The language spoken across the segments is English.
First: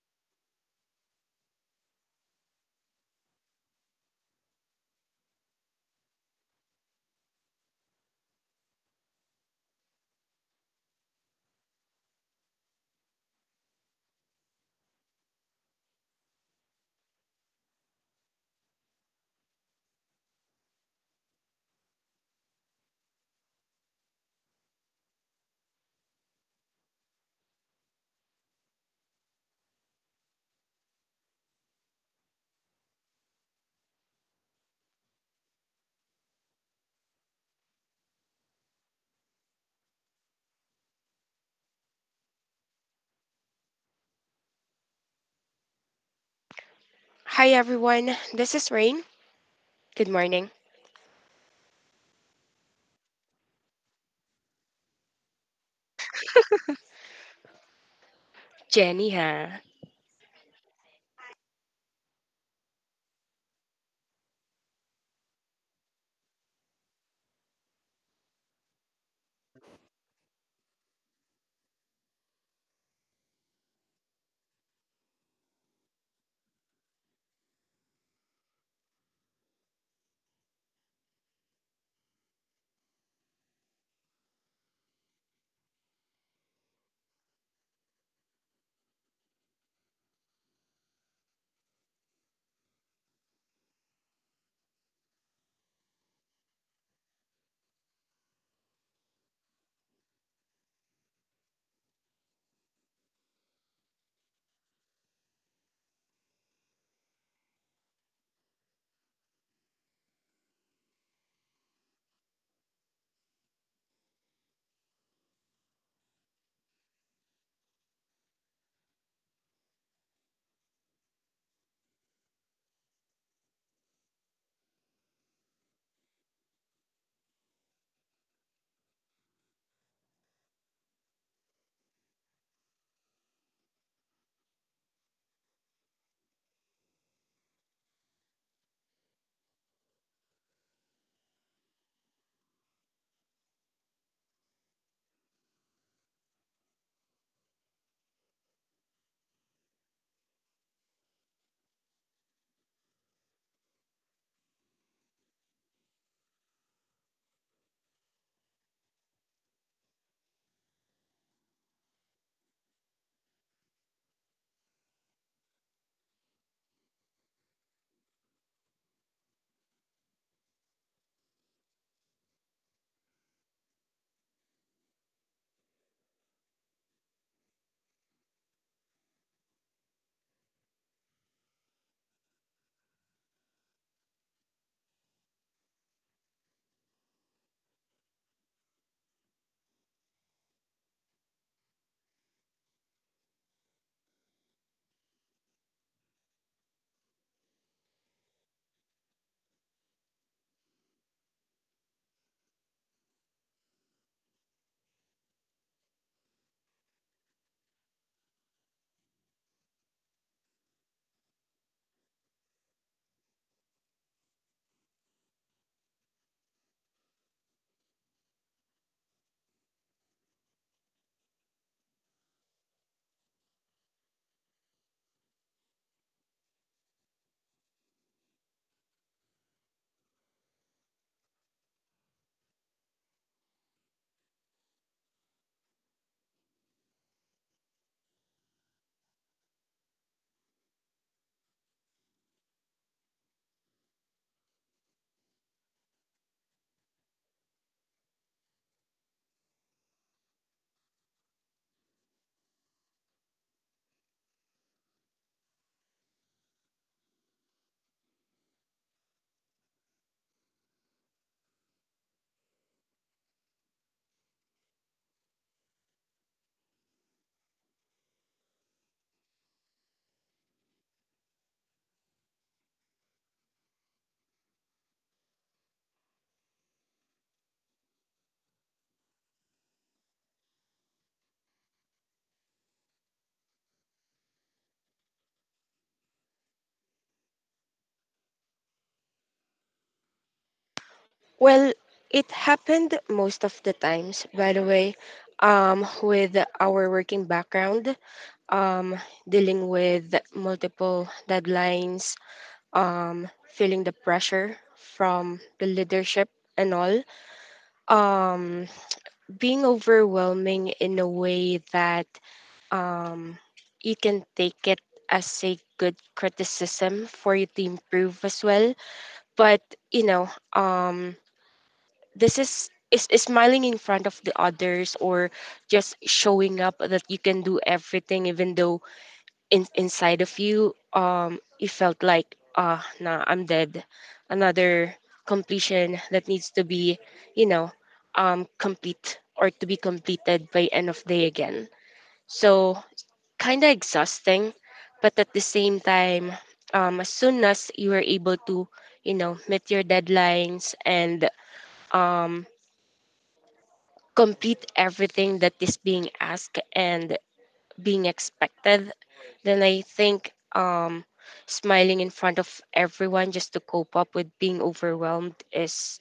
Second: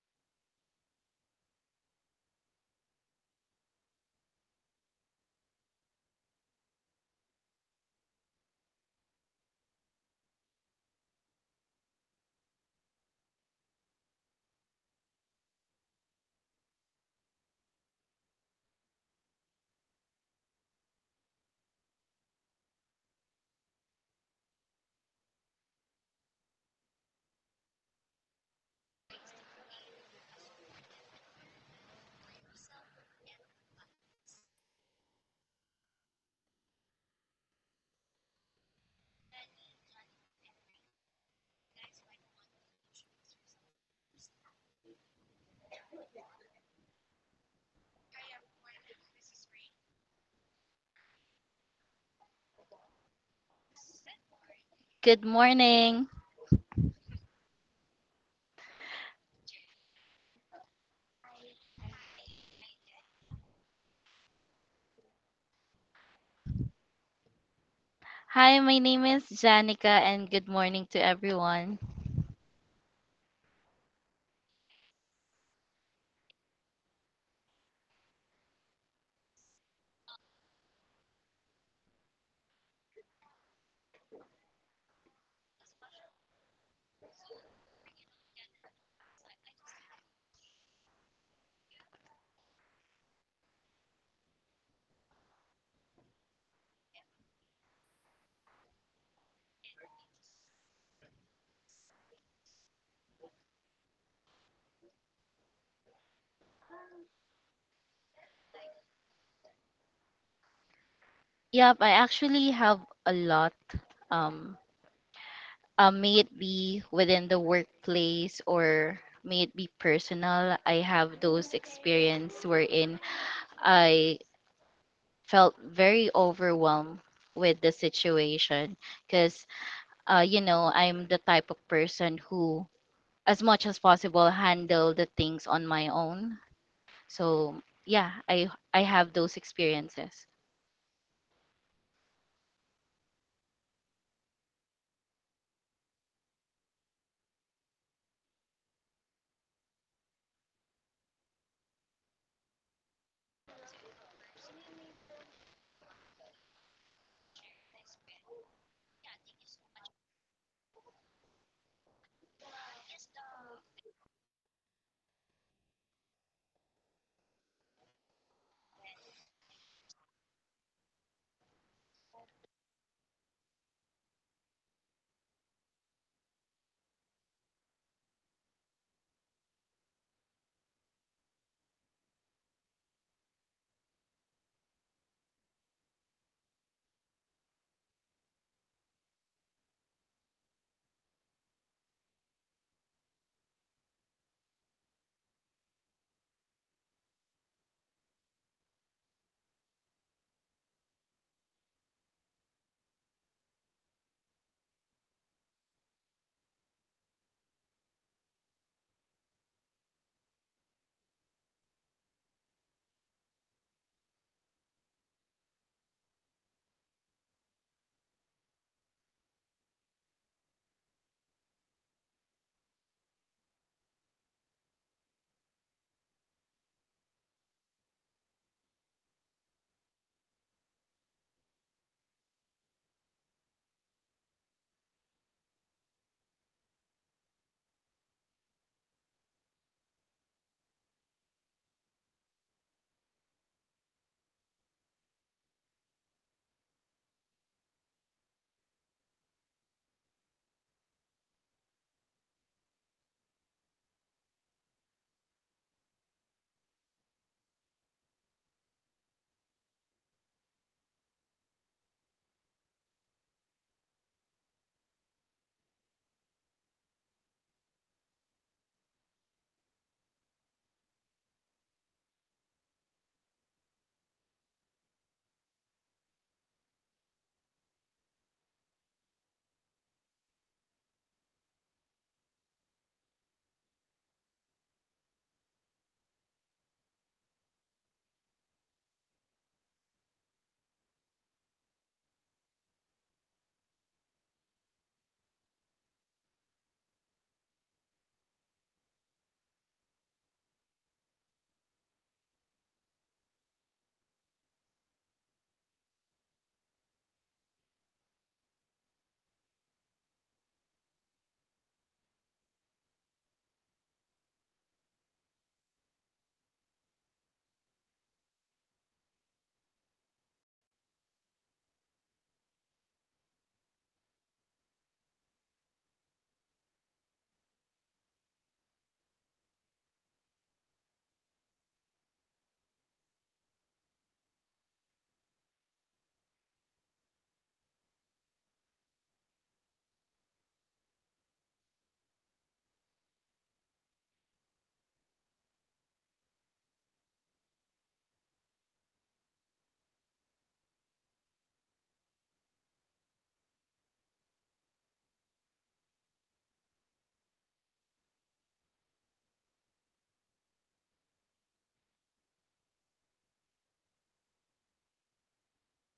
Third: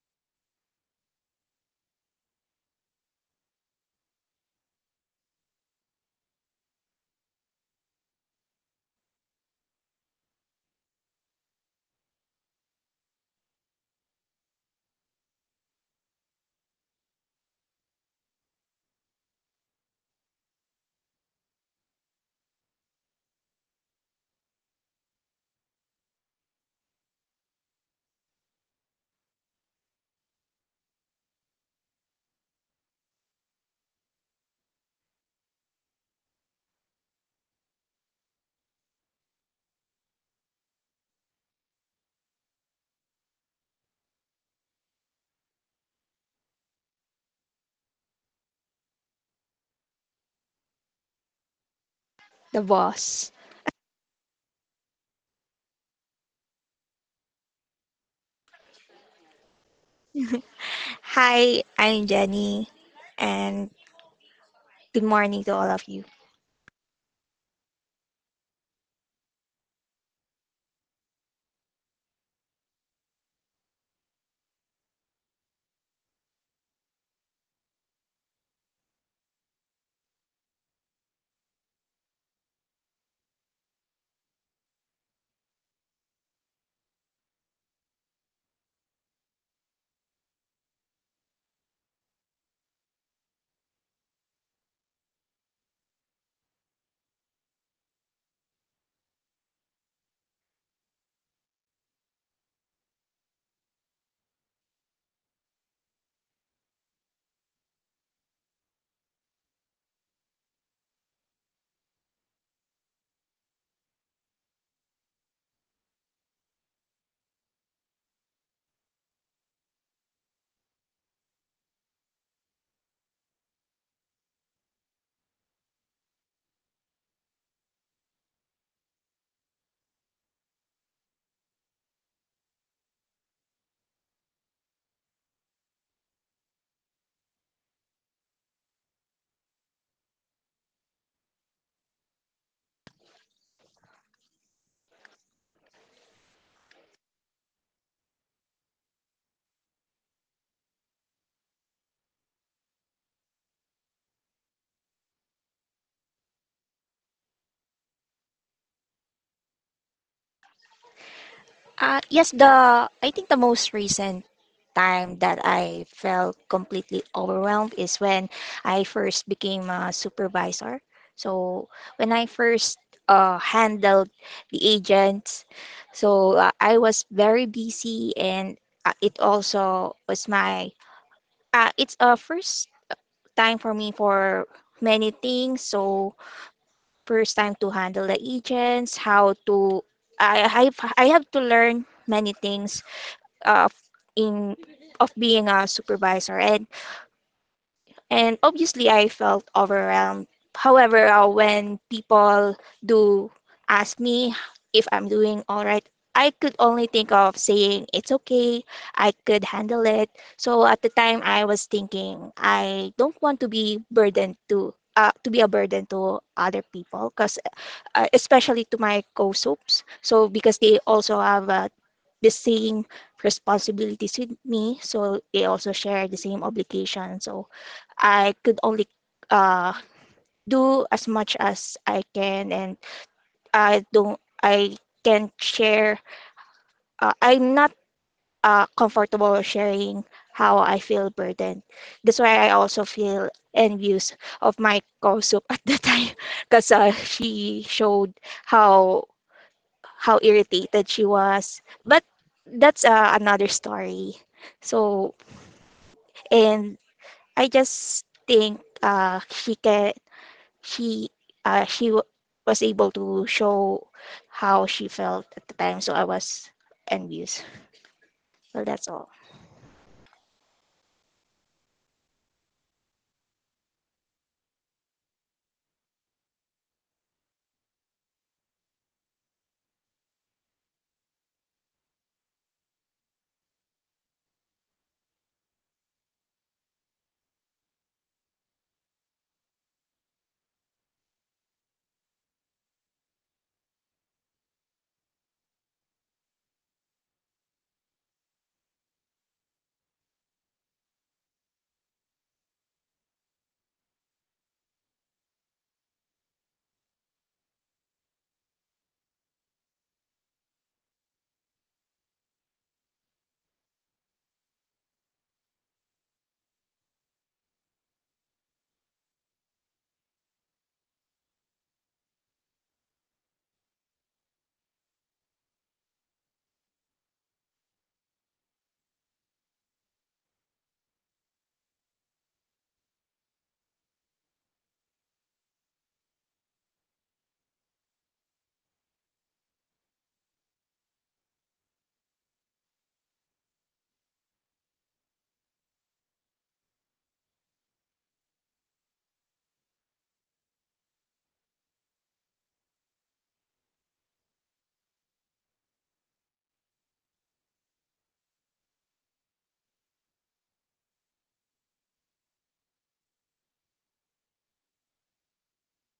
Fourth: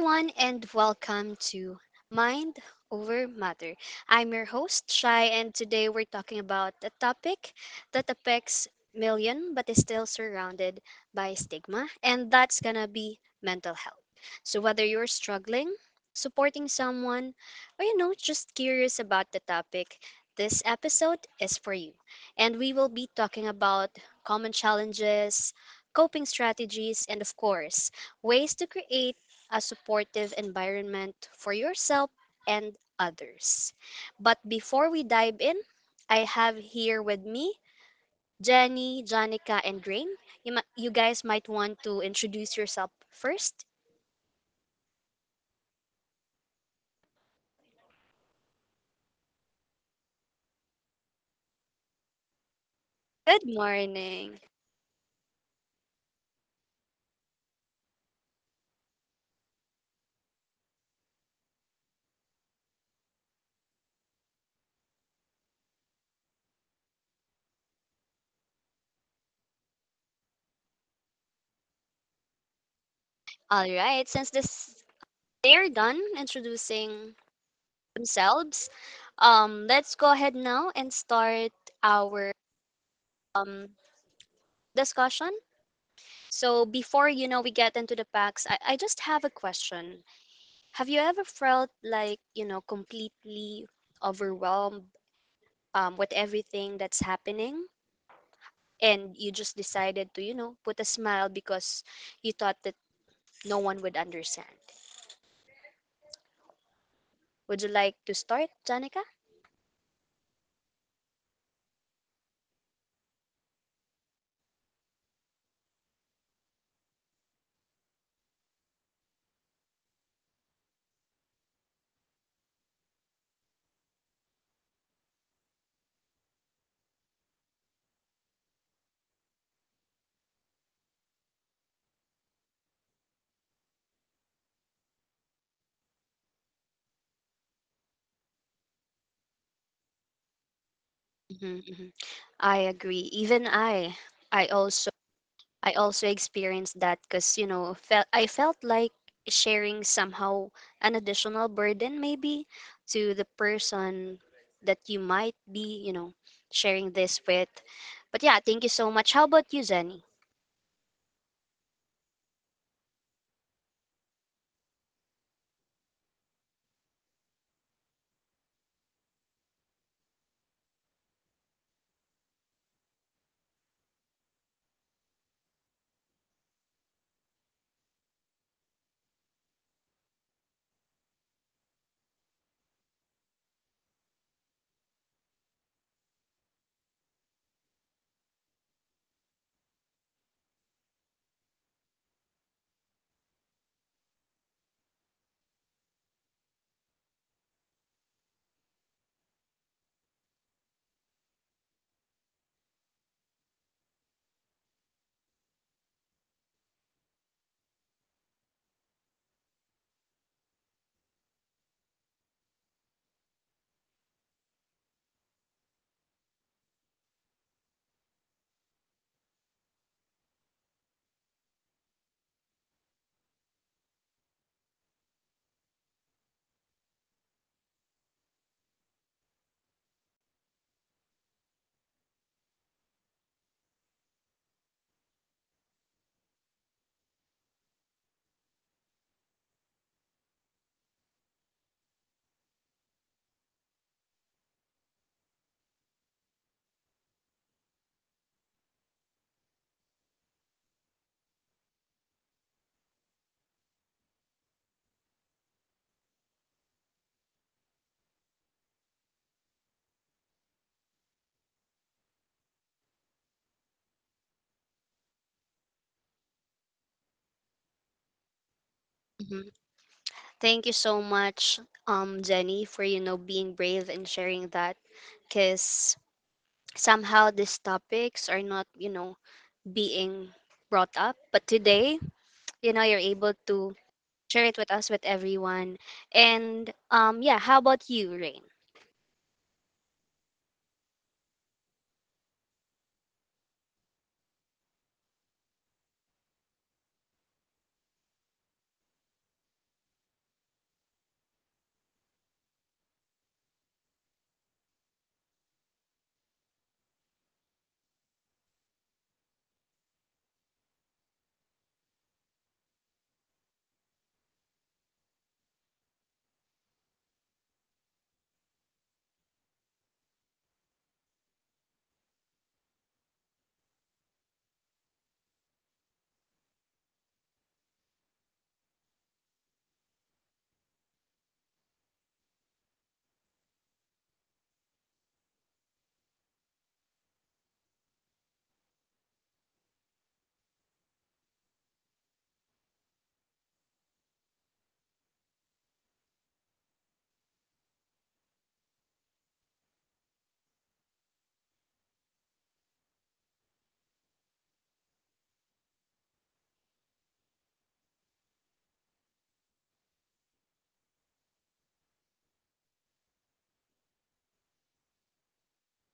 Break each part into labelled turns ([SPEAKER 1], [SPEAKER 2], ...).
[SPEAKER 1] everyone, and welcome to Mind Over Matter. I'm your host, Shai, and today we're talking about a topic that affects million but is still surrounded by stigma, and that's gonna be mental health. So, whether you're struggling, supporting someone, or just curious about the topic, this episode is for you. And we will be talking about common challenges, coping strategies, and of course, ways to create a supportive environment for yourself and others. But before we dive in, I have here with me Jenny, Janica, and Grain. You guys might want to introduce yourself first.
[SPEAKER 2] Hi everyone, this is Rain. Good morning.
[SPEAKER 3] The boss.
[SPEAKER 1] Good morning.
[SPEAKER 4] Good morning.
[SPEAKER 2] Jenny, ha?
[SPEAKER 3] Hi, I'm Jenny, and good morning to all of you.
[SPEAKER 4] Hi, my name is Janica, and good morning to everyone.
[SPEAKER 1] All right, since this they're done introducing themselves, let's go ahead now and start our um discussion. So before we get into the packs, I just have a question. Have you ever felt like, you know, completely overwhelmed with everything that's happening? And you just decided to, you know, put a smile because you thought that no one would understand. Would you like to start, Janica?
[SPEAKER 4] Yep, I actually have a lot. Um, may it be within the workplace or may it be personal, I have those experience wherein I felt very overwhelmed with the situation because I'm the type of person who as much as possible handle the things on my own. So yeah, I have those experiences.
[SPEAKER 1] hmm I agree. Even I also I also experienced that because, you know, felt I felt like sharing somehow an additional burden maybe to the person that you might be, you know, sharing this with. But yeah, thank you so much. How about you, Zenny?
[SPEAKER 3] Yes, the I think the most recent time that I felt completely overwhelmed is when I first became a supervisor. So when I first handled the agents, so I was very busy, and it also was my it's a first time for me for many things. So first time to handle the agents, how to I have to learn many things of in of being a supervisor, and obviously I felt overwhelmed. However, when people do ask me if I'm doing all right, I could only think of saying it's okay, I could handle it. So at the time I was thinking I don't want to be burdened to be a burden to other people, because especially to my co-soaps. So because they also have the same responsibilities with me, so they also share the same obligation. So I could only uh, do as much as I can, and I don't. I can share. I'm not comfortable sharing how I feel burdened. That's why I also feel envious of my co-soap at the time, because she showed how how irritated she was. But that's another story. So, and I just think she can she uh, she w- was able to show how she felt at the time. So I was envious. Well, that's all.
[SPEAKER 1] hmm Thank you so much, Zenny, for, you know, being brave and sharing that because somehow these topics are not, you know, being brought up. But today, you know, you're able to share it with us, with everyone. And yeah, how about you, Rain?
[SPEAKER 2] Well, it happened most of the times, by the way, with our working background, um, dealing with multiple deadlines, feeling the pressure from the leadership and all, um, being overwhelming in a way that um, you can take it as a good criticism for you to improve as well, but you know um this is smiling in front of the others, or just showing up that you can do everything even though inside of you, you felt like, ah, nah, I'm dead, another completion that needs to be, you know complete or to be completed by end of day again. So kind of exhausting, but at the same time, as soon as you were able to, you know, meet your deadlines and um, complete everything that is being asked and being expected, then I think, smiling in front of everyone just to cope up with being overwhelmed is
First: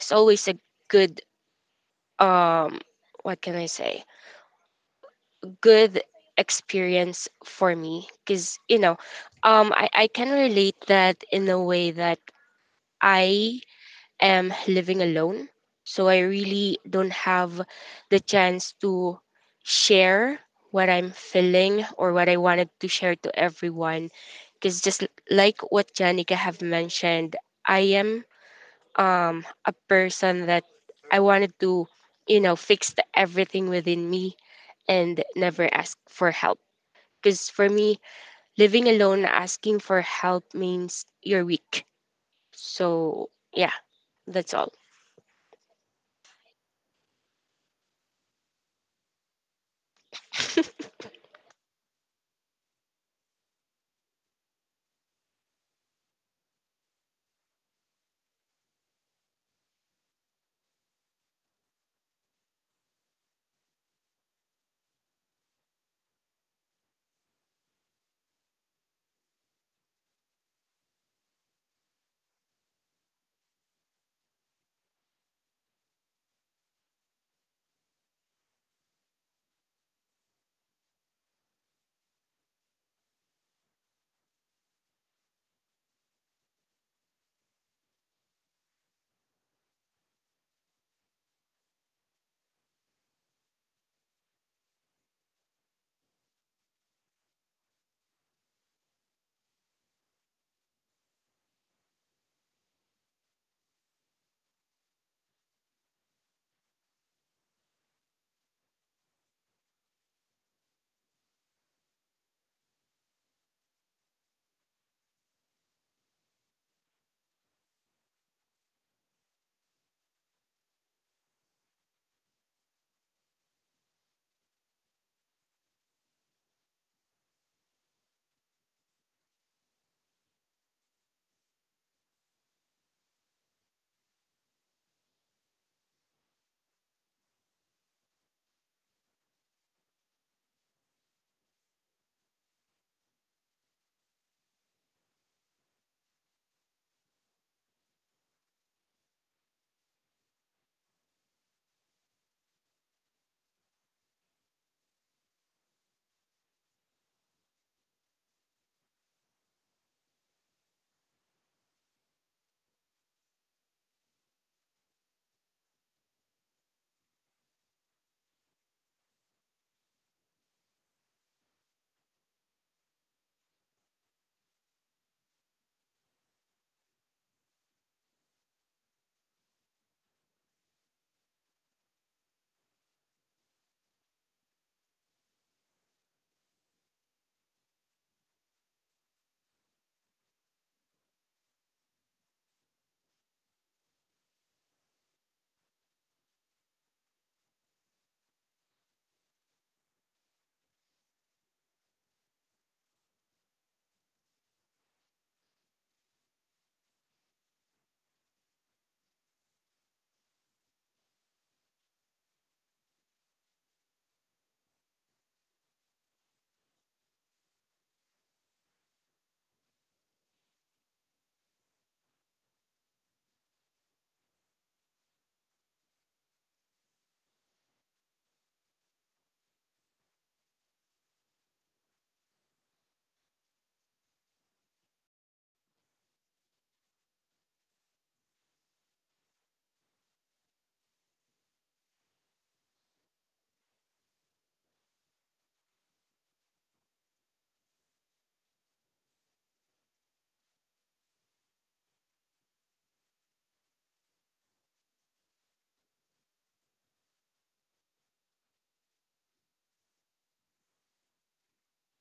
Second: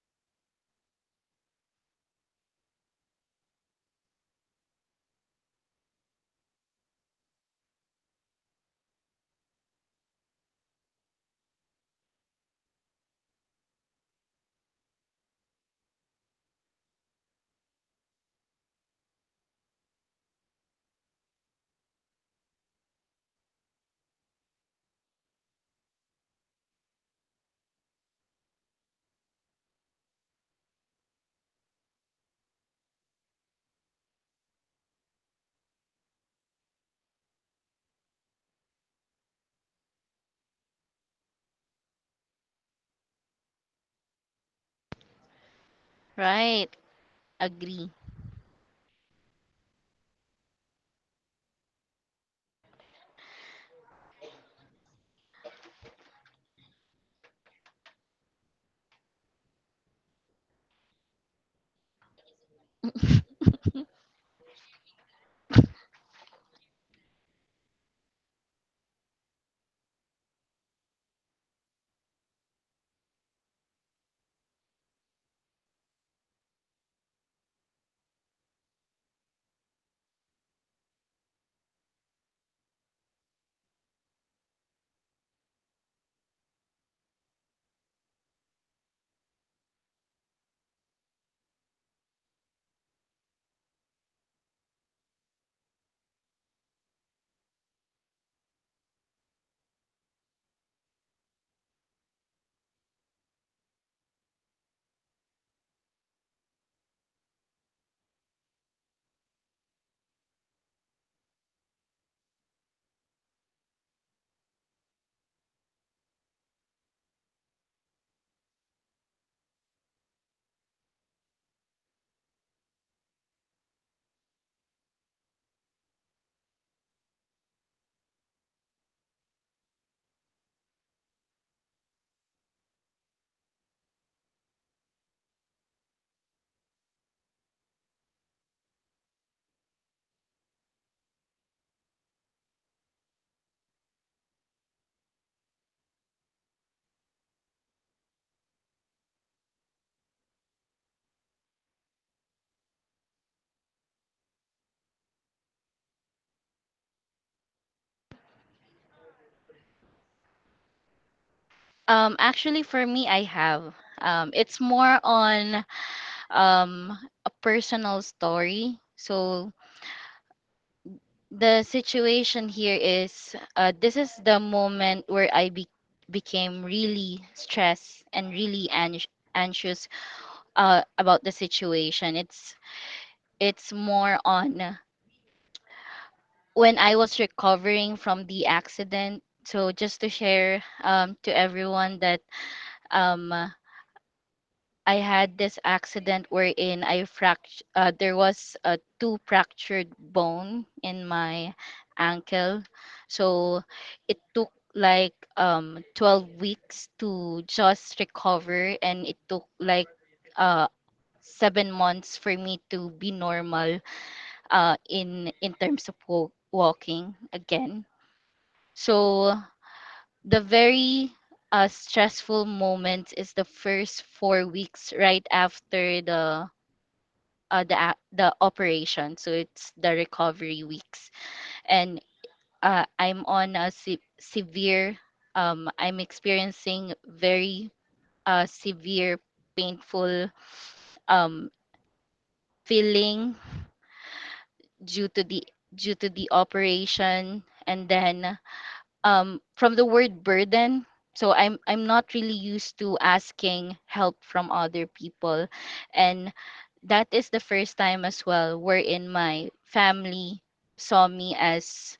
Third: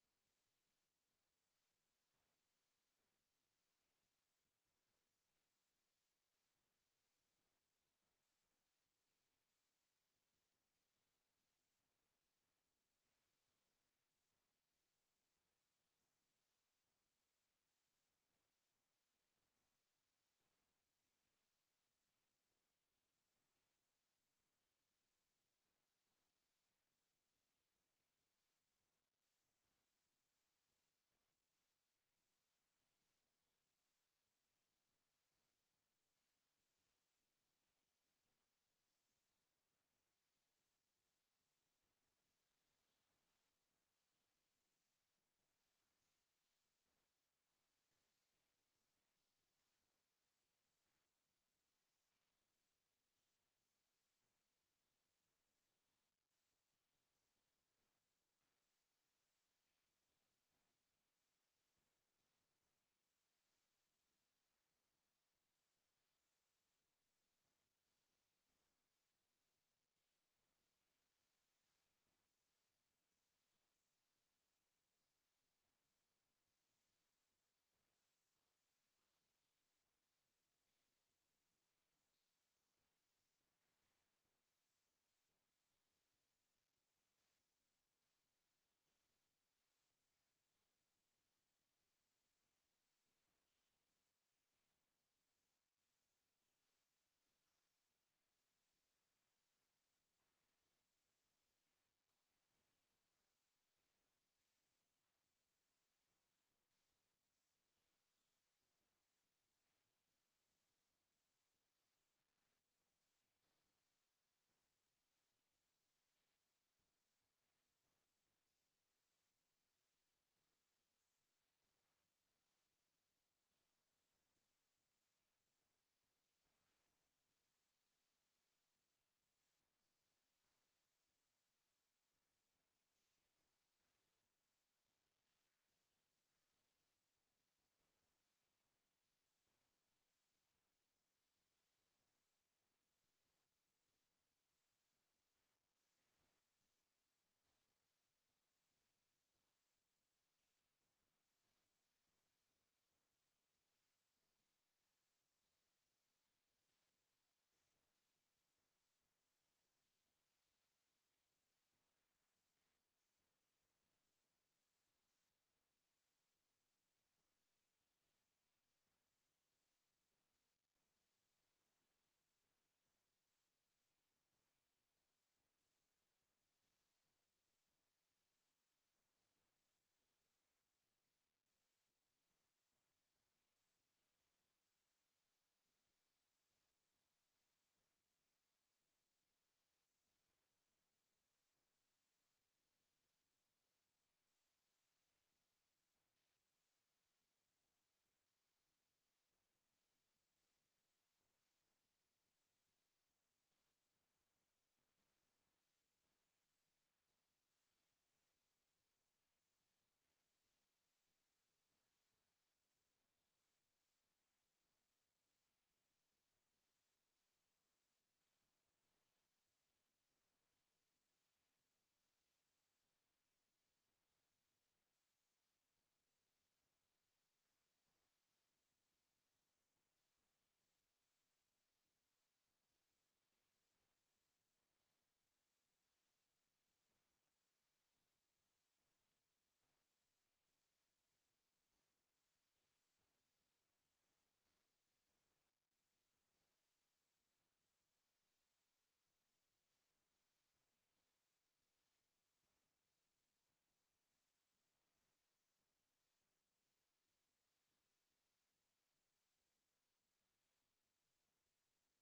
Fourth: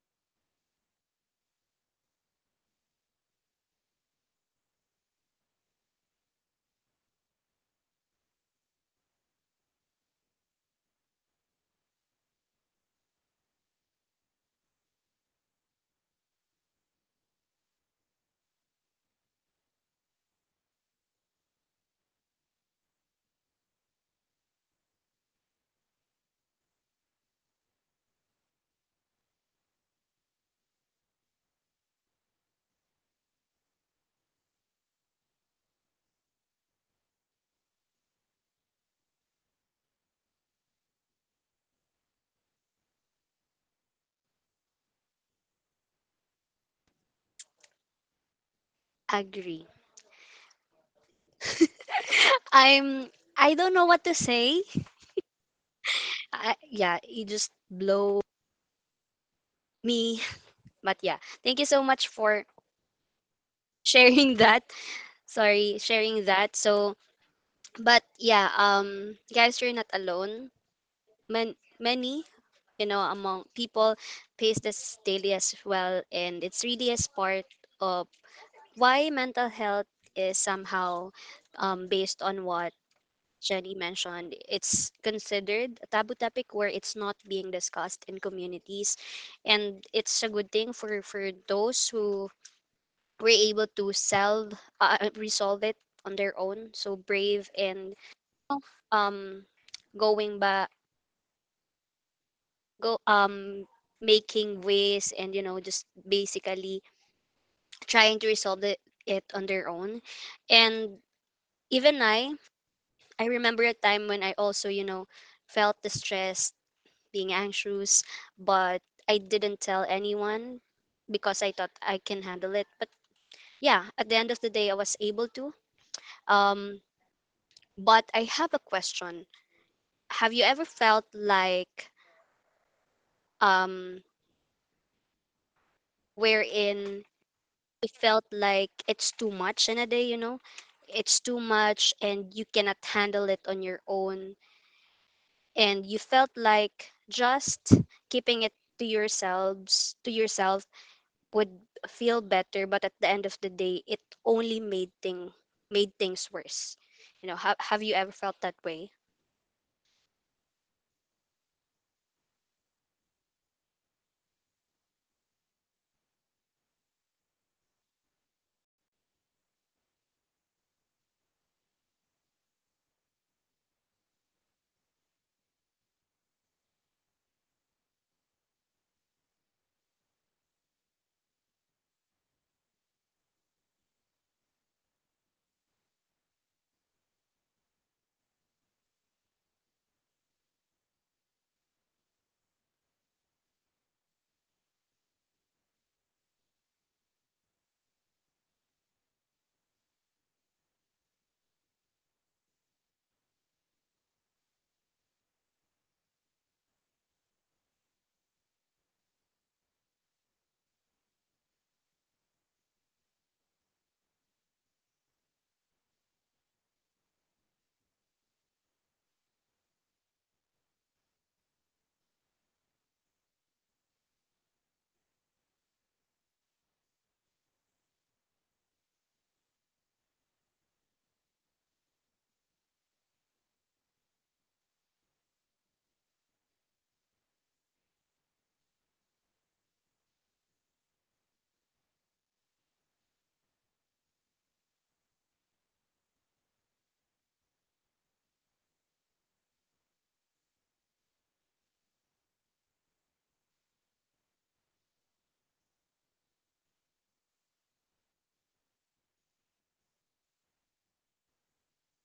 [SPEAKER 2] always a good, um, what can I say, good experience for me, because I can relate that in a way that I am living alone, so I really don't have the chance to share what I'm feeling or what I wanted to share to everyone, because just like what Janica have mentioned, I am a person that I wanted to, you know, fix the everything within me and never ask for help, because for me, living alone, asking for help means you're weak. So yeah, that's all.
[SPEAKER 4] Right. Agree.
[SPEAKER 1] Agree. I'm. I don't know what to say. Yeah, you just blow me. But yeah, thank you so much for sharing that. Sorry, sharing that. So, but yeah, guys, you're not alone. Many, you know, among people face this daily as well, and it's really as part of why mental health is somehow based on what Jenny mentioned, it's considered a taboo topic where it's not being discussed in communities, and it's a good thing for those who were able to solve resolve it on their own. So brave and um going back go making ways and you know just basically trying to it on their own. And even I remember a time when I also, you know, felt the stress, being anxious, but I didn't tell anyone because I thought I can handle it. But yeah, at the end of the day, I was able to. Um, but I have a question. Have you ever felt like, um, wherein you felt like it's too much in a day, you know? It's too much and you cannot handle it on your own and you felt like just keeping it to yourself would feel better, but at the end of the day it only made thing made things worse, you know. Have you ever felt that way?
[SPEAKER 4] Actually for me I have. It's more on um a personal story. So the situation here is this is the moment where became really stressed and anxious about the situation. It's more on when I was recovering from the accident. So just to share to everyone that um, uh, I had this accident wherein I fractured. There was a two fractured bone in my ankle, so it took like 12 weeks to just recover and it took like uh 7 months for me to be normal uh, in terms of walking again. So the very stressful moment is the first 4 weeks right after the operation. So it's the recovery weeks, and I'm on a se- severe. I'm experiencing very severe, painful um, feeling due to the operation, and then from the word burden. So I'm not really used to asking help from other people, and that is the first time as well wherein my family saw me as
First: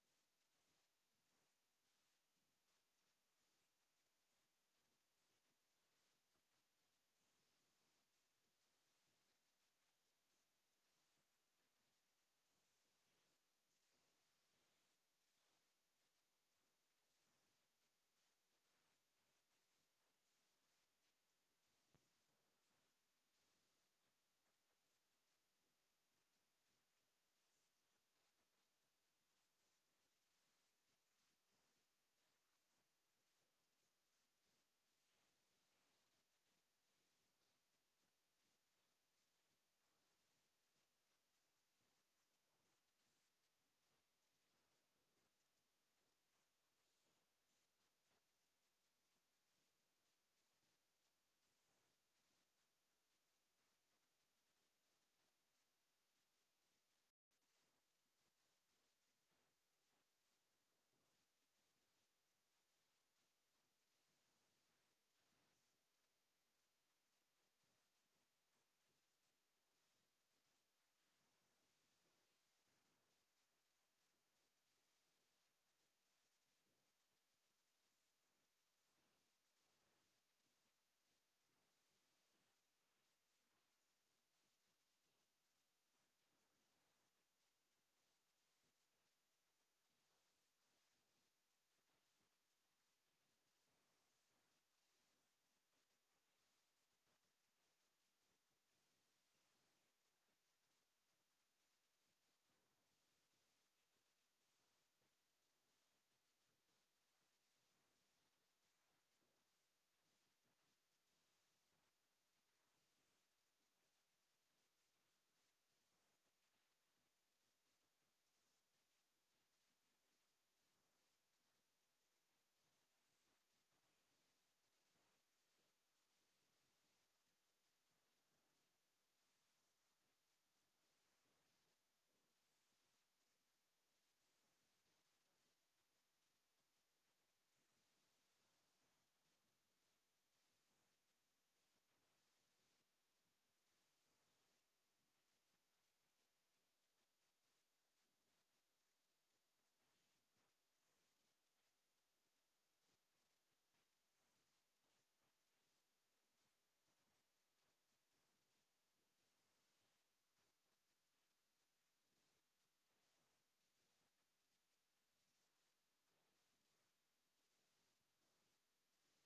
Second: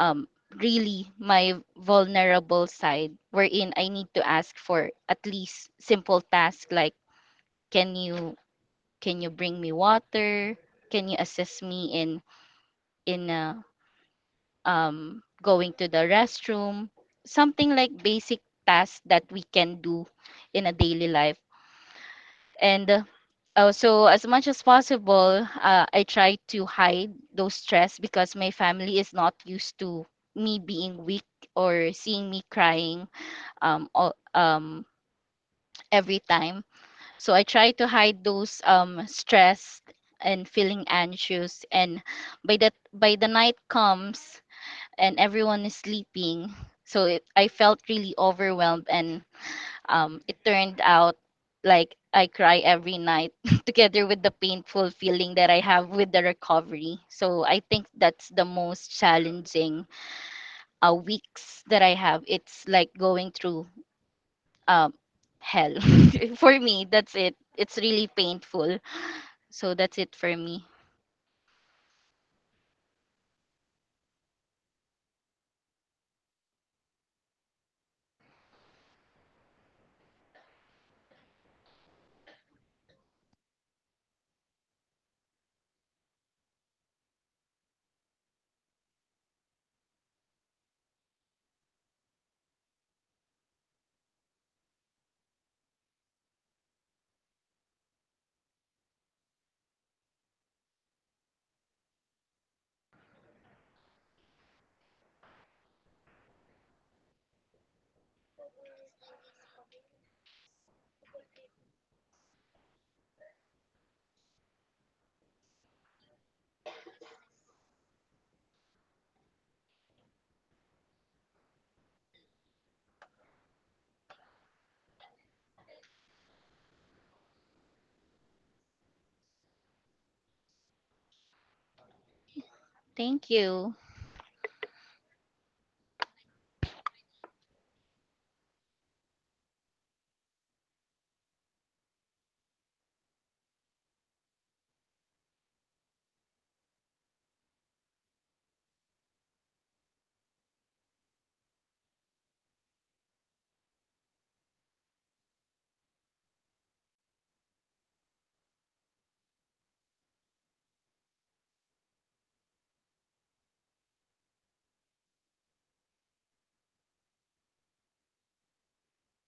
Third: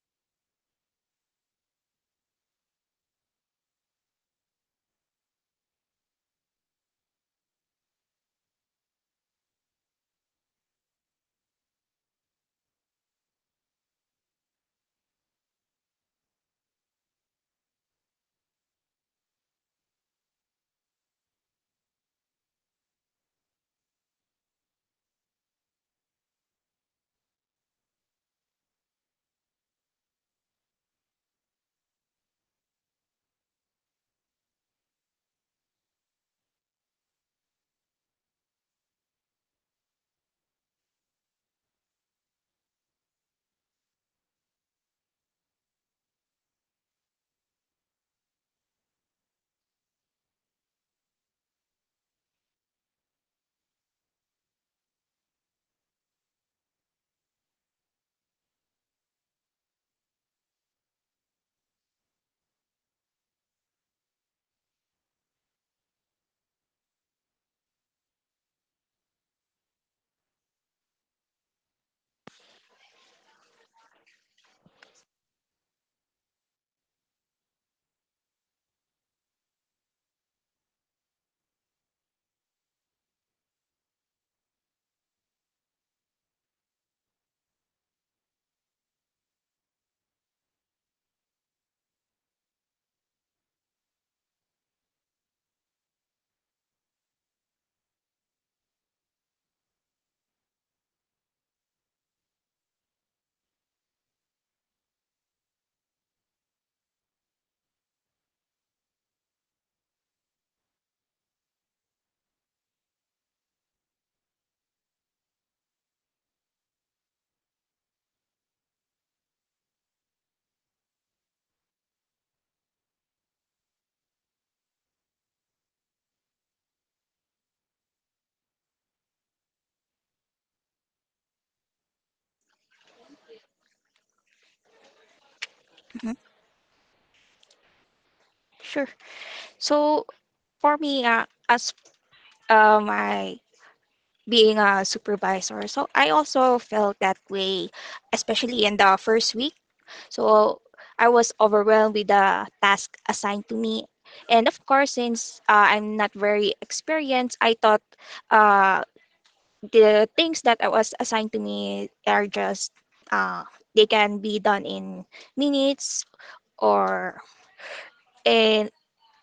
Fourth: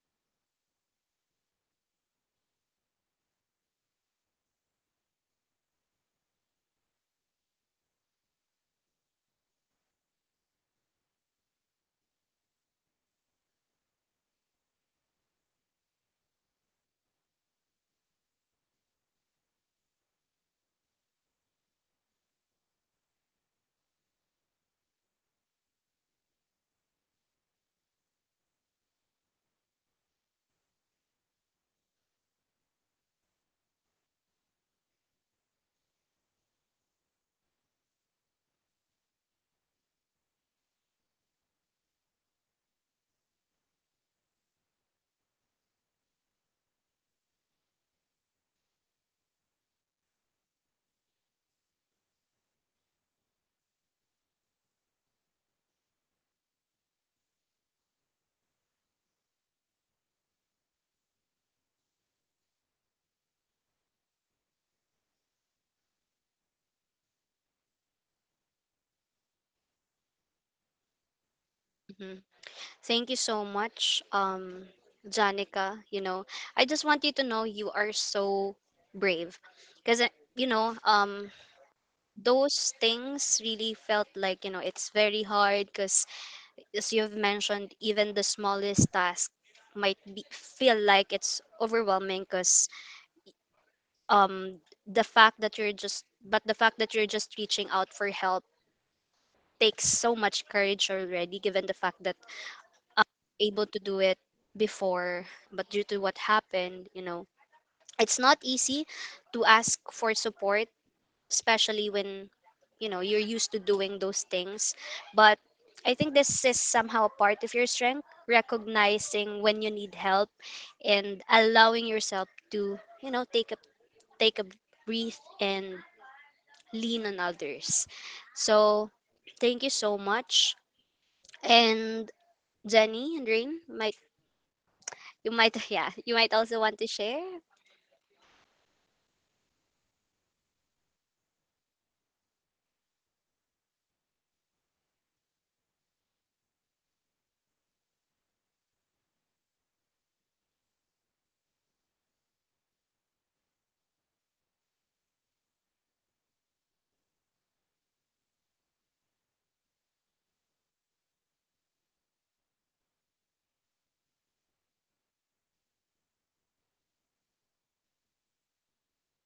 [SPEAKER 4] um, really my vulnerable side, wherein I need to ask for at least simple tasks like can you can you bring me water? Can you assist me in in uh, going to the restroom, something like basic tasks that we can do in a daily life. And so, as much as possible, I try to hide those stress because my family is not used to me being weak or seeing me crying um, all, um, every time. So, I try to hide those stress and feeling anxious and by the night comes and everyone is sleeping. I felt really overwhelmed, and it turned out like I cry every night together with the painful feeling that I have with the recovery. So I think that's the most challenging weeks that I have. It's like going through um, hell. For me, that's it. It's really painful. So that's it for me.
[SPEAKER 1] hmm Thank you so much, Janica, you know. I just want you to know you are so brave because, you know, those things really felt like, you know, it's very hard because, as you've mentioned, even the smallest task feel like it's overwhelming because, um, the fact that you're just but the fact that you're just reaching out for help takes so much courage already, given the fact that able to do it before, but due to what happened, you know, it's not easy to ask for support, especially when, you know, you're used to doing those things. But I think this is somehow a part of your strength: recognizing when you need help and allowing yourself to, you know, take a breath and lean on others. So thank you so much. And Jenny and
[SPEAKER 4] Thank
[SPEAKER 1] Rain
[SPEAKER 4] you.
[SPEAKER 1] might you might yeah, you
[SPEAKER 3] Mhm.
[SPEAKER 1] might also want to share.
[SPEAKER 3] Sure. So for me, as my being a supervisor, so I also felt that way, especially in the first week. So I was overwhelmed with the task assigned to me. And of course, since I'm not very experienced, I thought uh, the things that I was assigned to me are just uh, they can be done in minutes or in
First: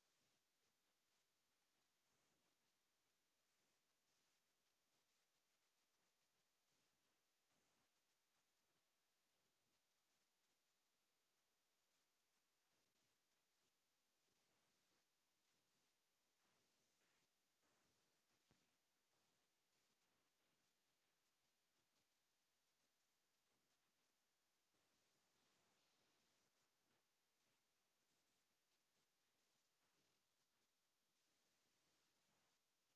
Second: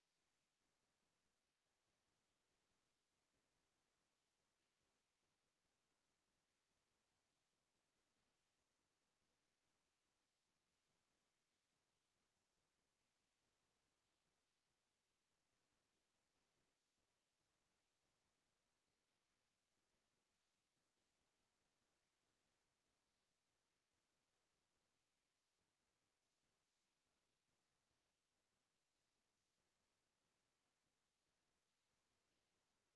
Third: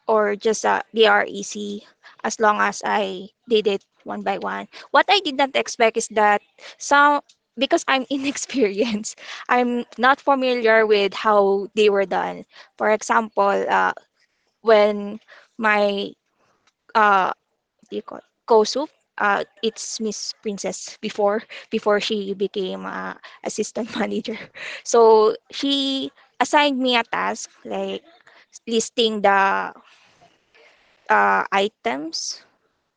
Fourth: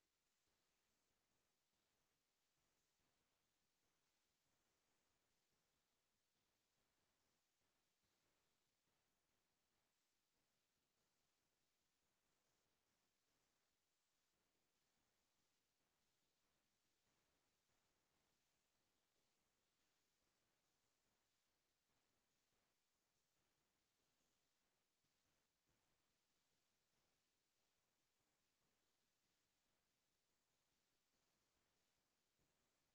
[SPEAKER 3] or just they are easy as long as I did it one by one. What I did not expect is that some, because I'm inexperienced, I'm not familiar with how they were done. For example, when my uh, what do you call Kosup, it's Miss Princess before before she became assistant manager. So she assigned me a task like listing the items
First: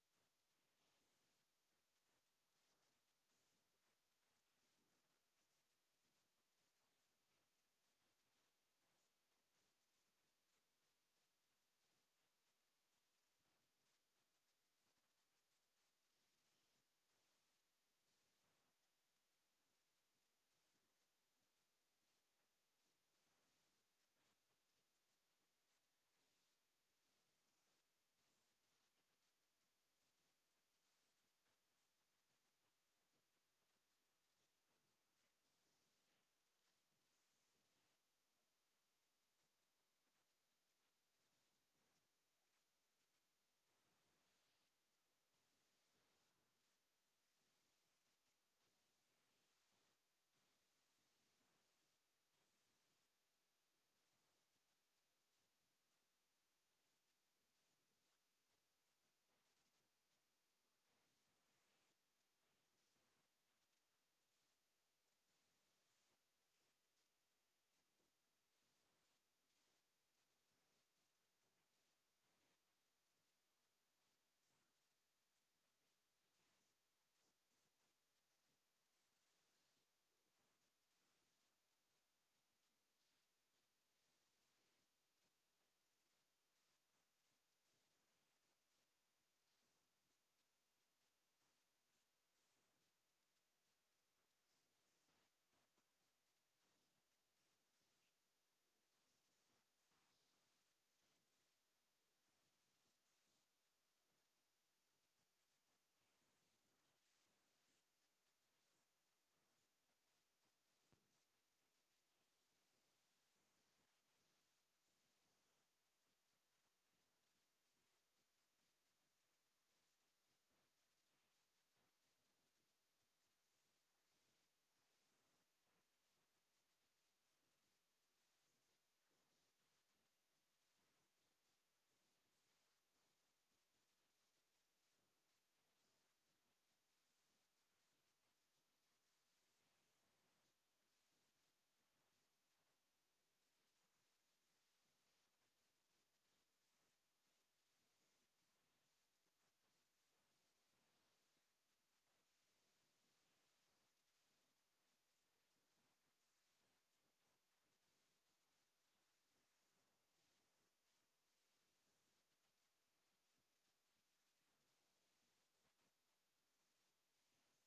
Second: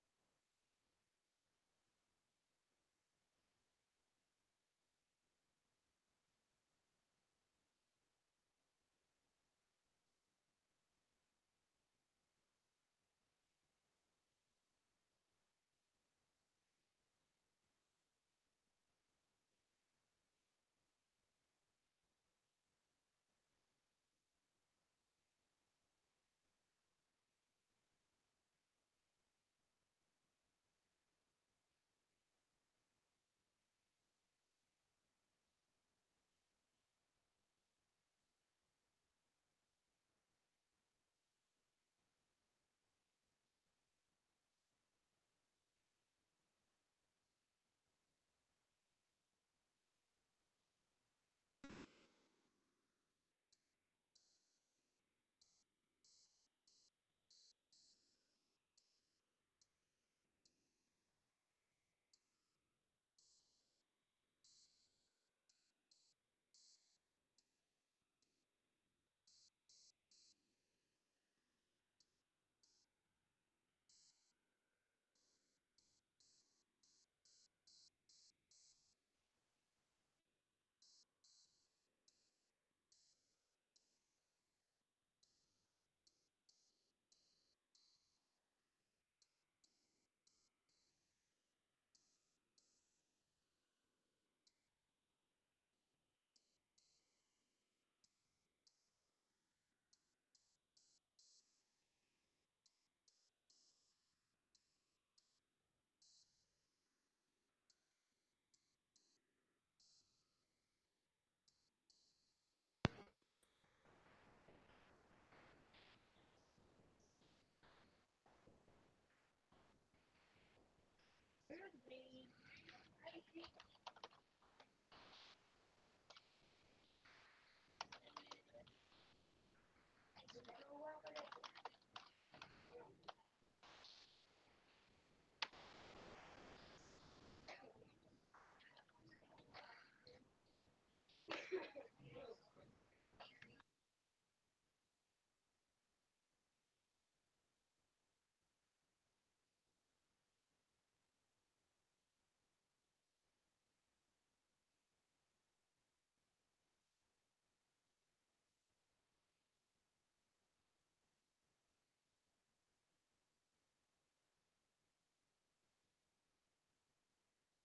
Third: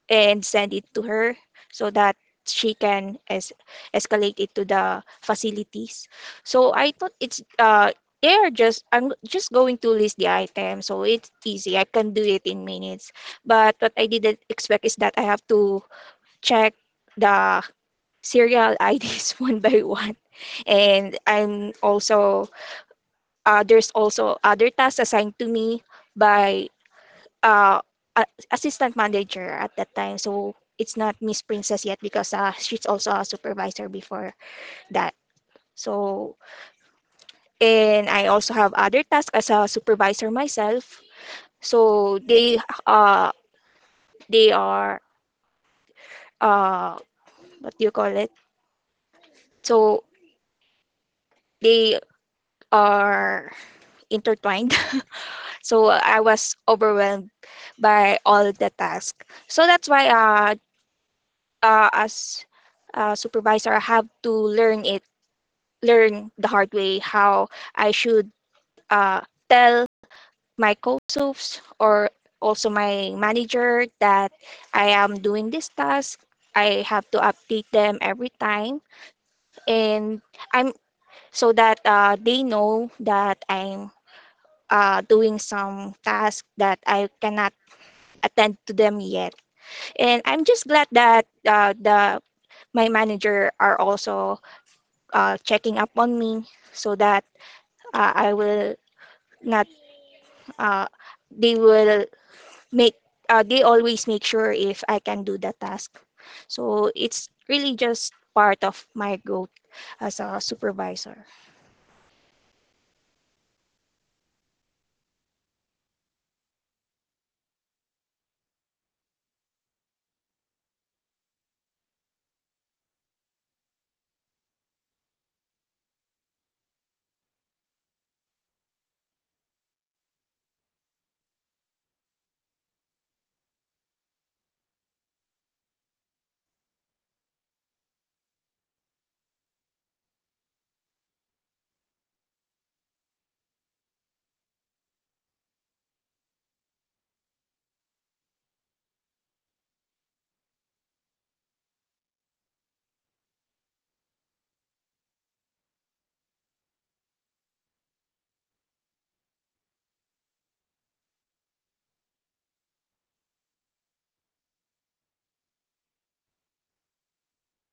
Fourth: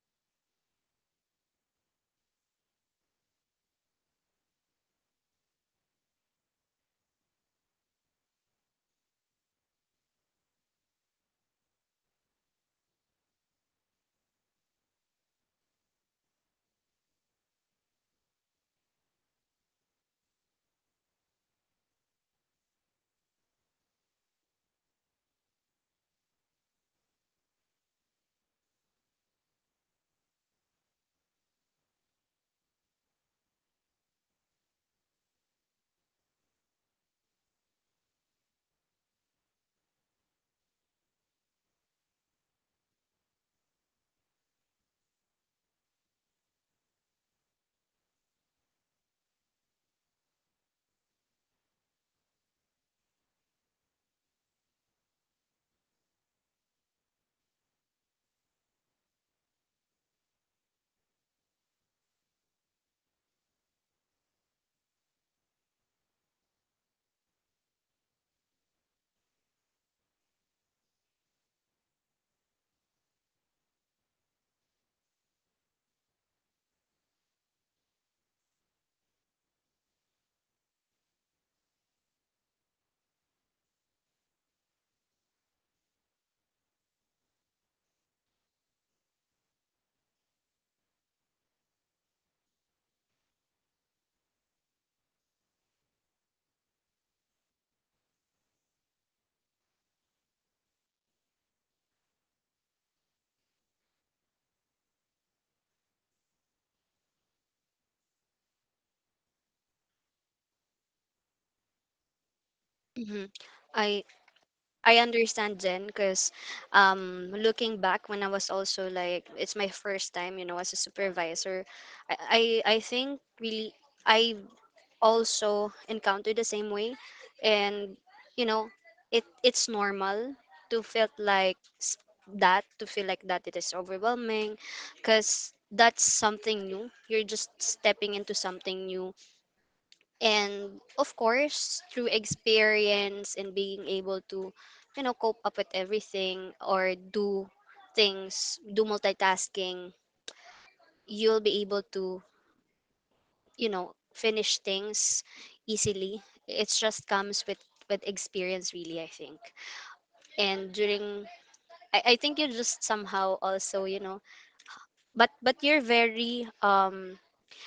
[SPEAKER 3] and send it to her so that she can escalate it to the facilities. So I thought it's they are just I'm just going to list the items, so it's easy. I can do it in minutes. But what I didn't expect is that I have to check the serial IDs one by one. And I'm also there's also other tasks assigned to me by uh, a- assistant manager at that time. So it's not Miss Princess yet, because she's also a supervisor before that. So, and I also have other tasks as a supervisor myself. So uh they are uh what do you call it? So they are intertwined. So I was overwhelmed by all the tasks. So that's why as a supervisor I have to learn the hard way how I should uh, tell my co-soups or also my manager that I am doing this task. I have to update them every time, and I'm so that they know that I'm doing some task that I cannot attend to them yet. And I'm just glad that the my manager are also checking up on me so that I will not uh, they will make they always make sure if I can do the task. So it's really just part of my growth as a supervisor.
[SPEAKER 1] Mhm. i I understand, Jen, because, looking back, when I was also like it's my first time, you know, as a supervisor, I think really I also encountered the same way. And, you know, it it's normal to feel like s- that to feel like that, it is overwhelming because that's something new, you're just stepping into something new. And of course, through experience and being able to, you know, cope up with everything or do multitasking, you'll be able to, you know, finish things easily. It just comes with experience, really, I think. And I think you just somehow also, you know, but you're very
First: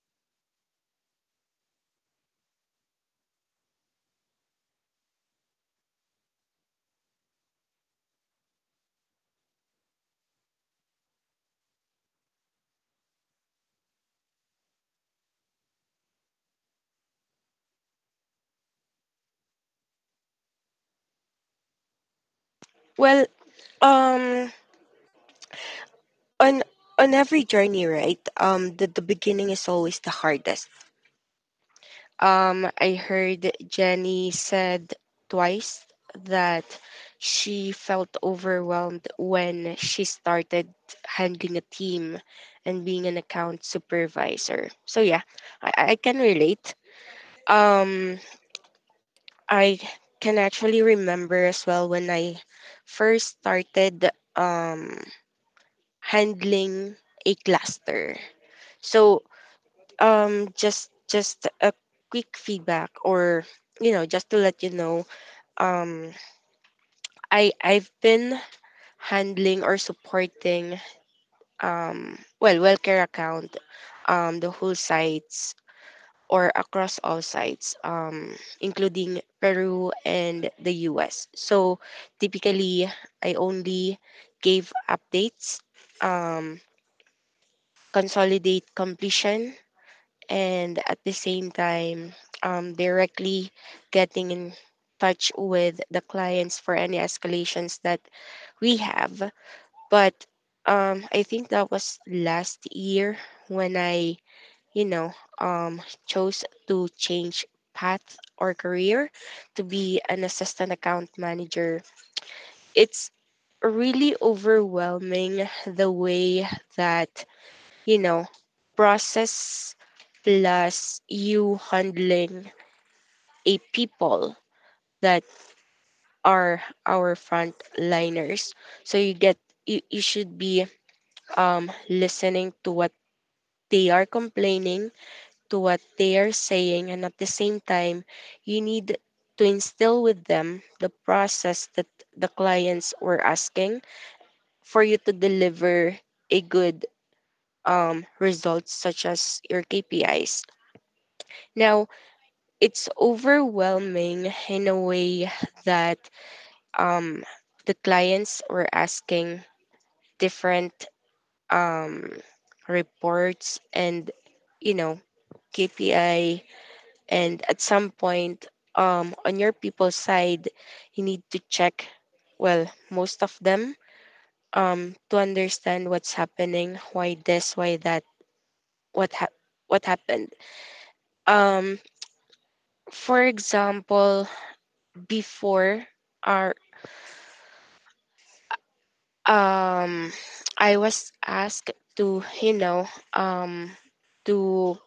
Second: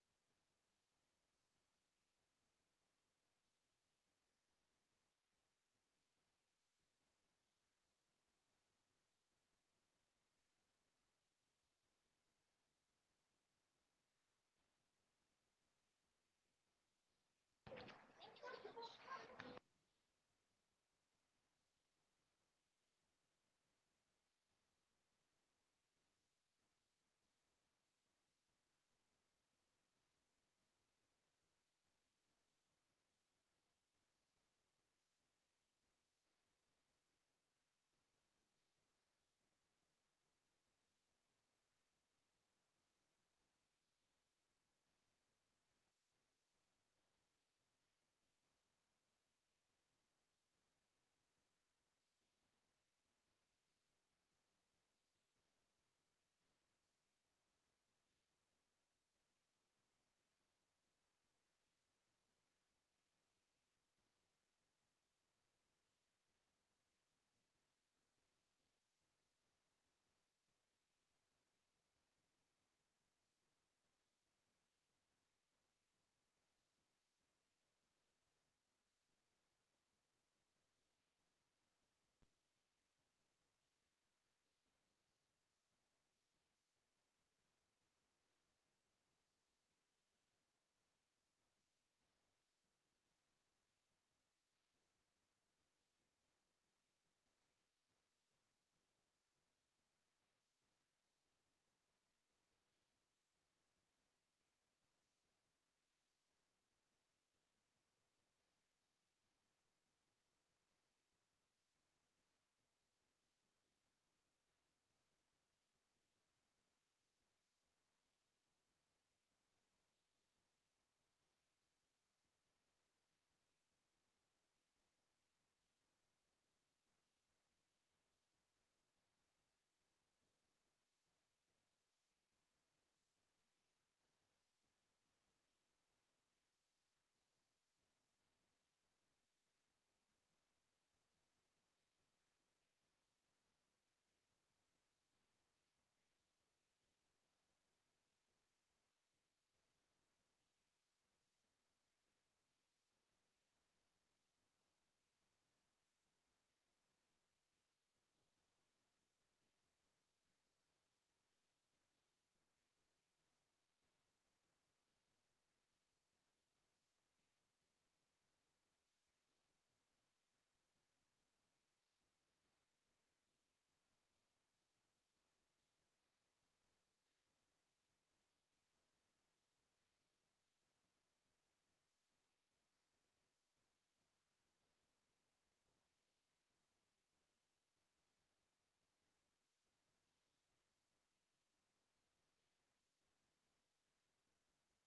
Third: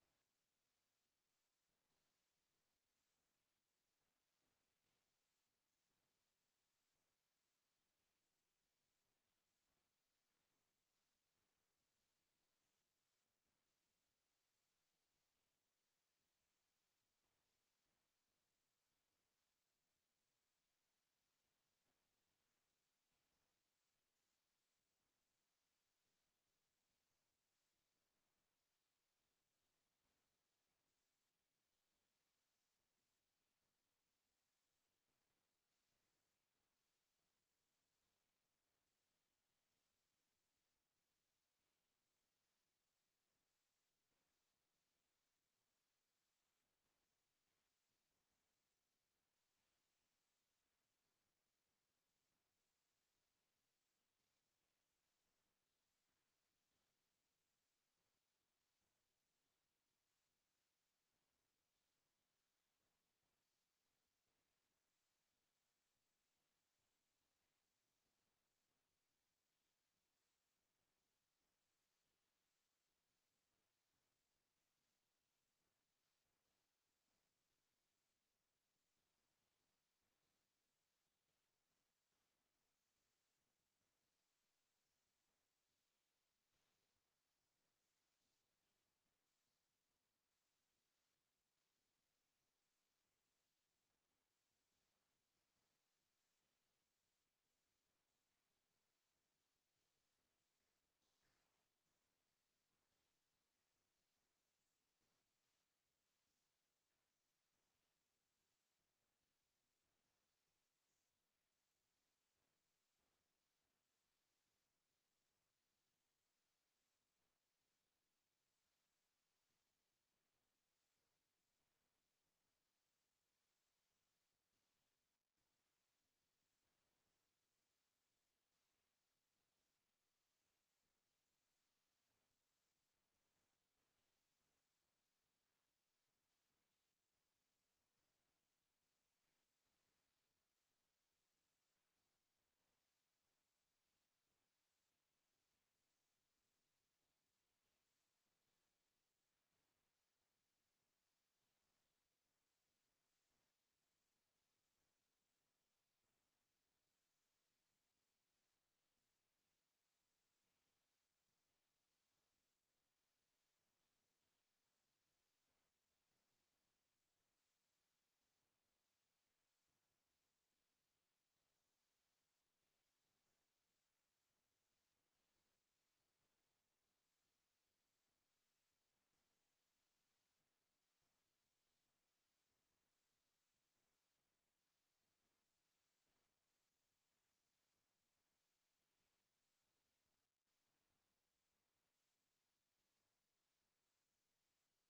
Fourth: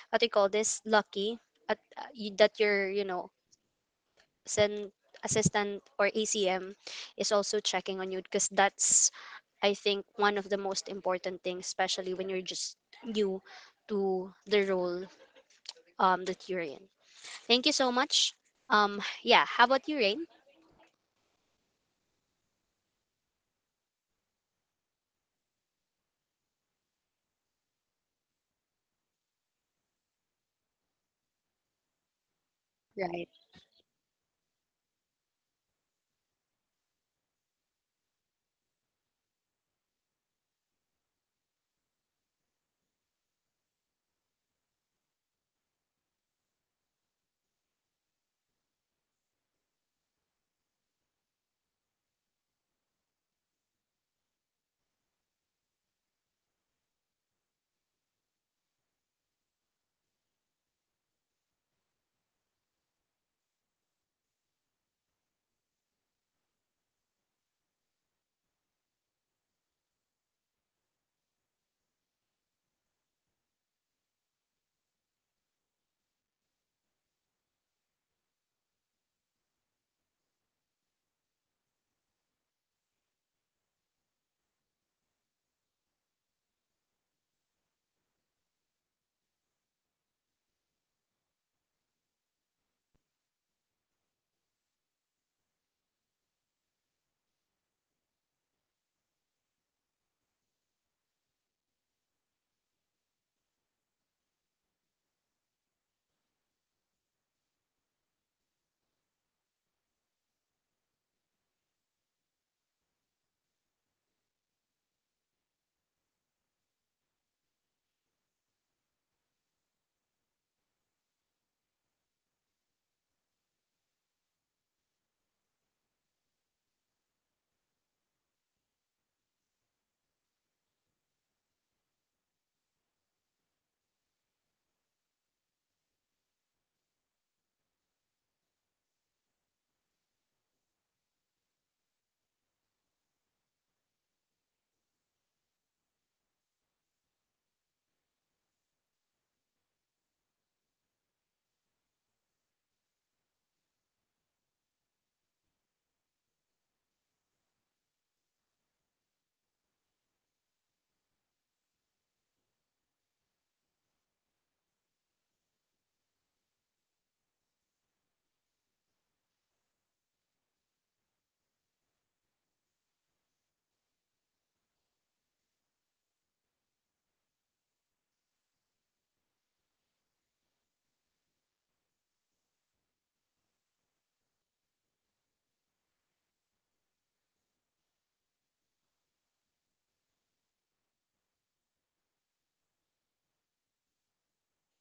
[SPEAKER 1] what do you call this lucky that you're, you know, assistant assistant or ACM is also checking on you, because that's, I think, one of the most important things, especially when you're just new to the role that you're in. Thank you so much. Yeah, how about you, Rain?
[SPEAKER 2] Well, um, on every journey, right? The the beginning is always the hardest. I
[SPEAKER 1] Right.
[SPEAKER 2] heard Jenny said twice that she felt overwhelmed when she started handling a team and being an account supervisor. So yeah, I can relate. Um, I can actually remember as well when I first started handling a cluster. So just a quick feedback, or you know, just to let you know, um, I I've been handling or supporting, WellCare account, the whole site or across all sites, including Peru and the US. So typically, I only gave updates, um, consolidate completion, and at the same time, directly getting in touch with the clients for any escalations that we have. But I think that was last year when I, you know, chose to change path or career to be an assistant account manager. It's really overwhelming the way that, you know, process plus you handling a people that are our frontliners. So you get, you should be listening to what they are complaining, to what they are saying, and at the same time, you need to instill with them the process that the clients were asking for you to deliver a good, results such as your KPIs. Now, it's overwhelming in a way that um, the clients were asking different, um, reports and you know, KPI, and at some point, on your people's side you need to check, well most of them, to understand what's happening, why this, why that, what hap what happened. um, for example, before our, um, I was asked to, you know, um, to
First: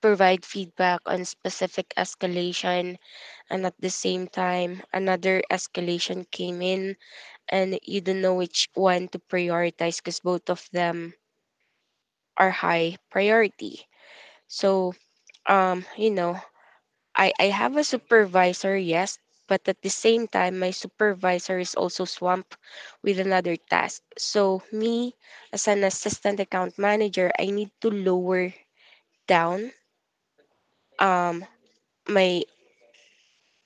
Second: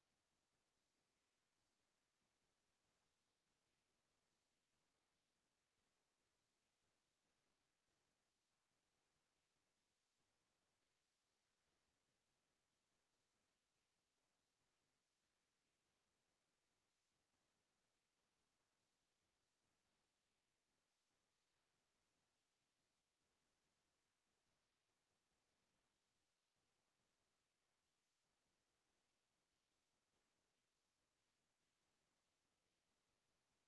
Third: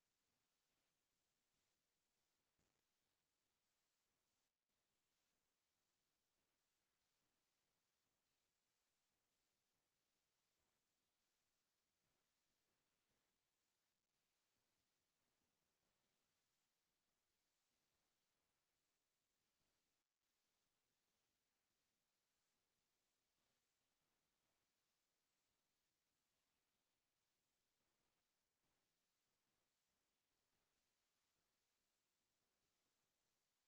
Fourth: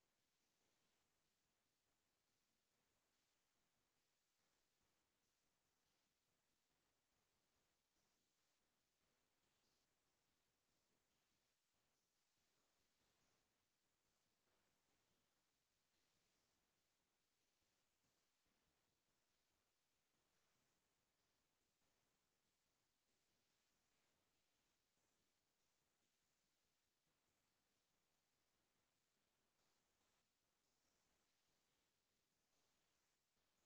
[SPEAKER 2] provide feedback on specific escalation, and at the same time another escalation came in, and you don't know which one to prioritize because both of them are high priority. So, you know, I have a supervisor, yes, but at the same time, my supervisor is also swamped with another task. So, me as an assistant account manager, I need to lower down, um, my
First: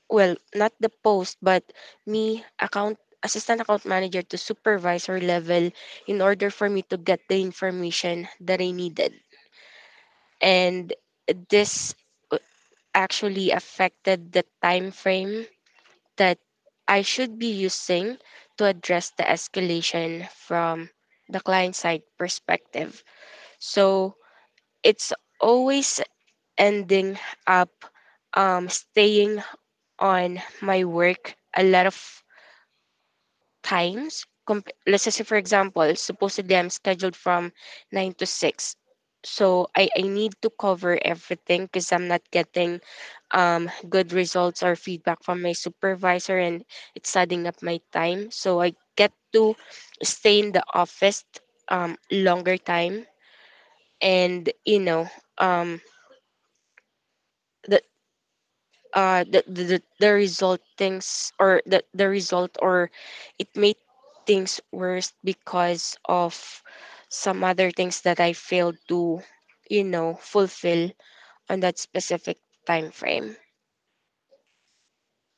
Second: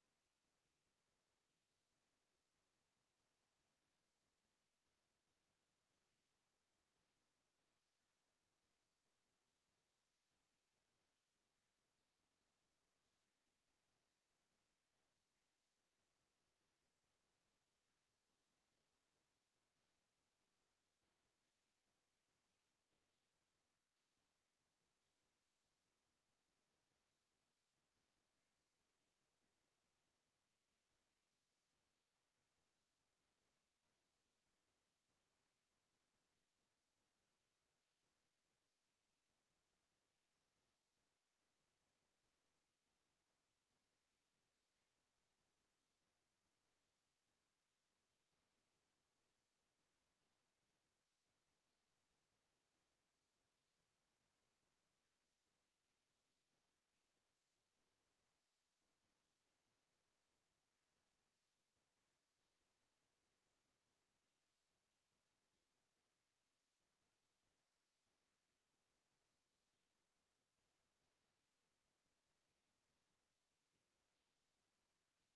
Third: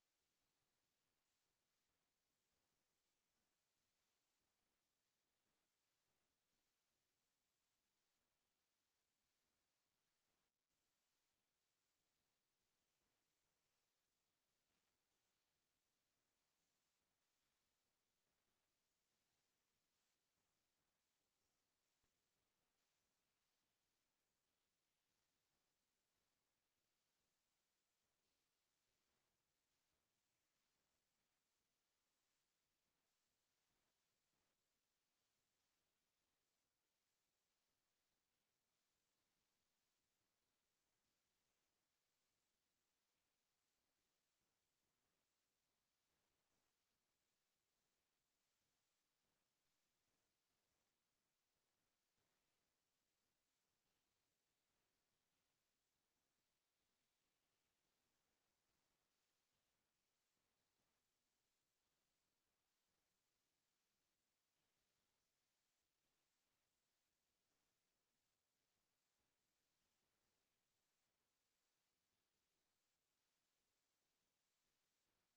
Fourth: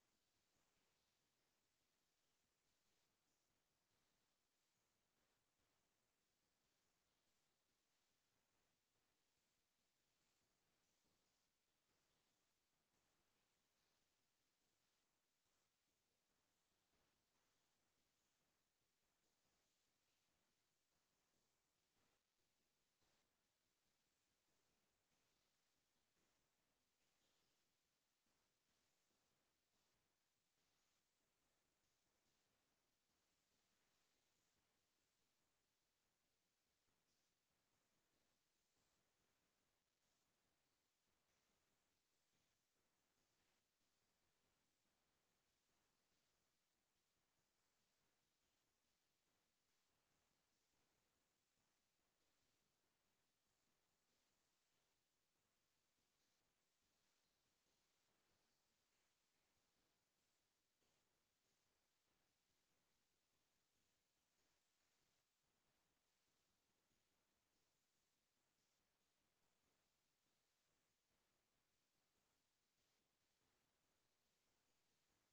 [SPEAKER 2] well, not the post, but me account, assistant account manager, to supervisor level in order for me to get the information that I needed. And this uh, actually affected the time frame that I should be using to address the escalation from the client side perspective. So it's always ending up, staying on my work a lot of times, let's just say for example supposedly I'm scheduled from 9 to 6, so I need to cover everything because I'm not getting good results or feedback from my supervisor, and it's adding up my time so I get to stay in the office longer time. And you know, um, the, the result things or the result, or it made things worse because of some other things that I failed to, you know, fulfill on that specific time frame,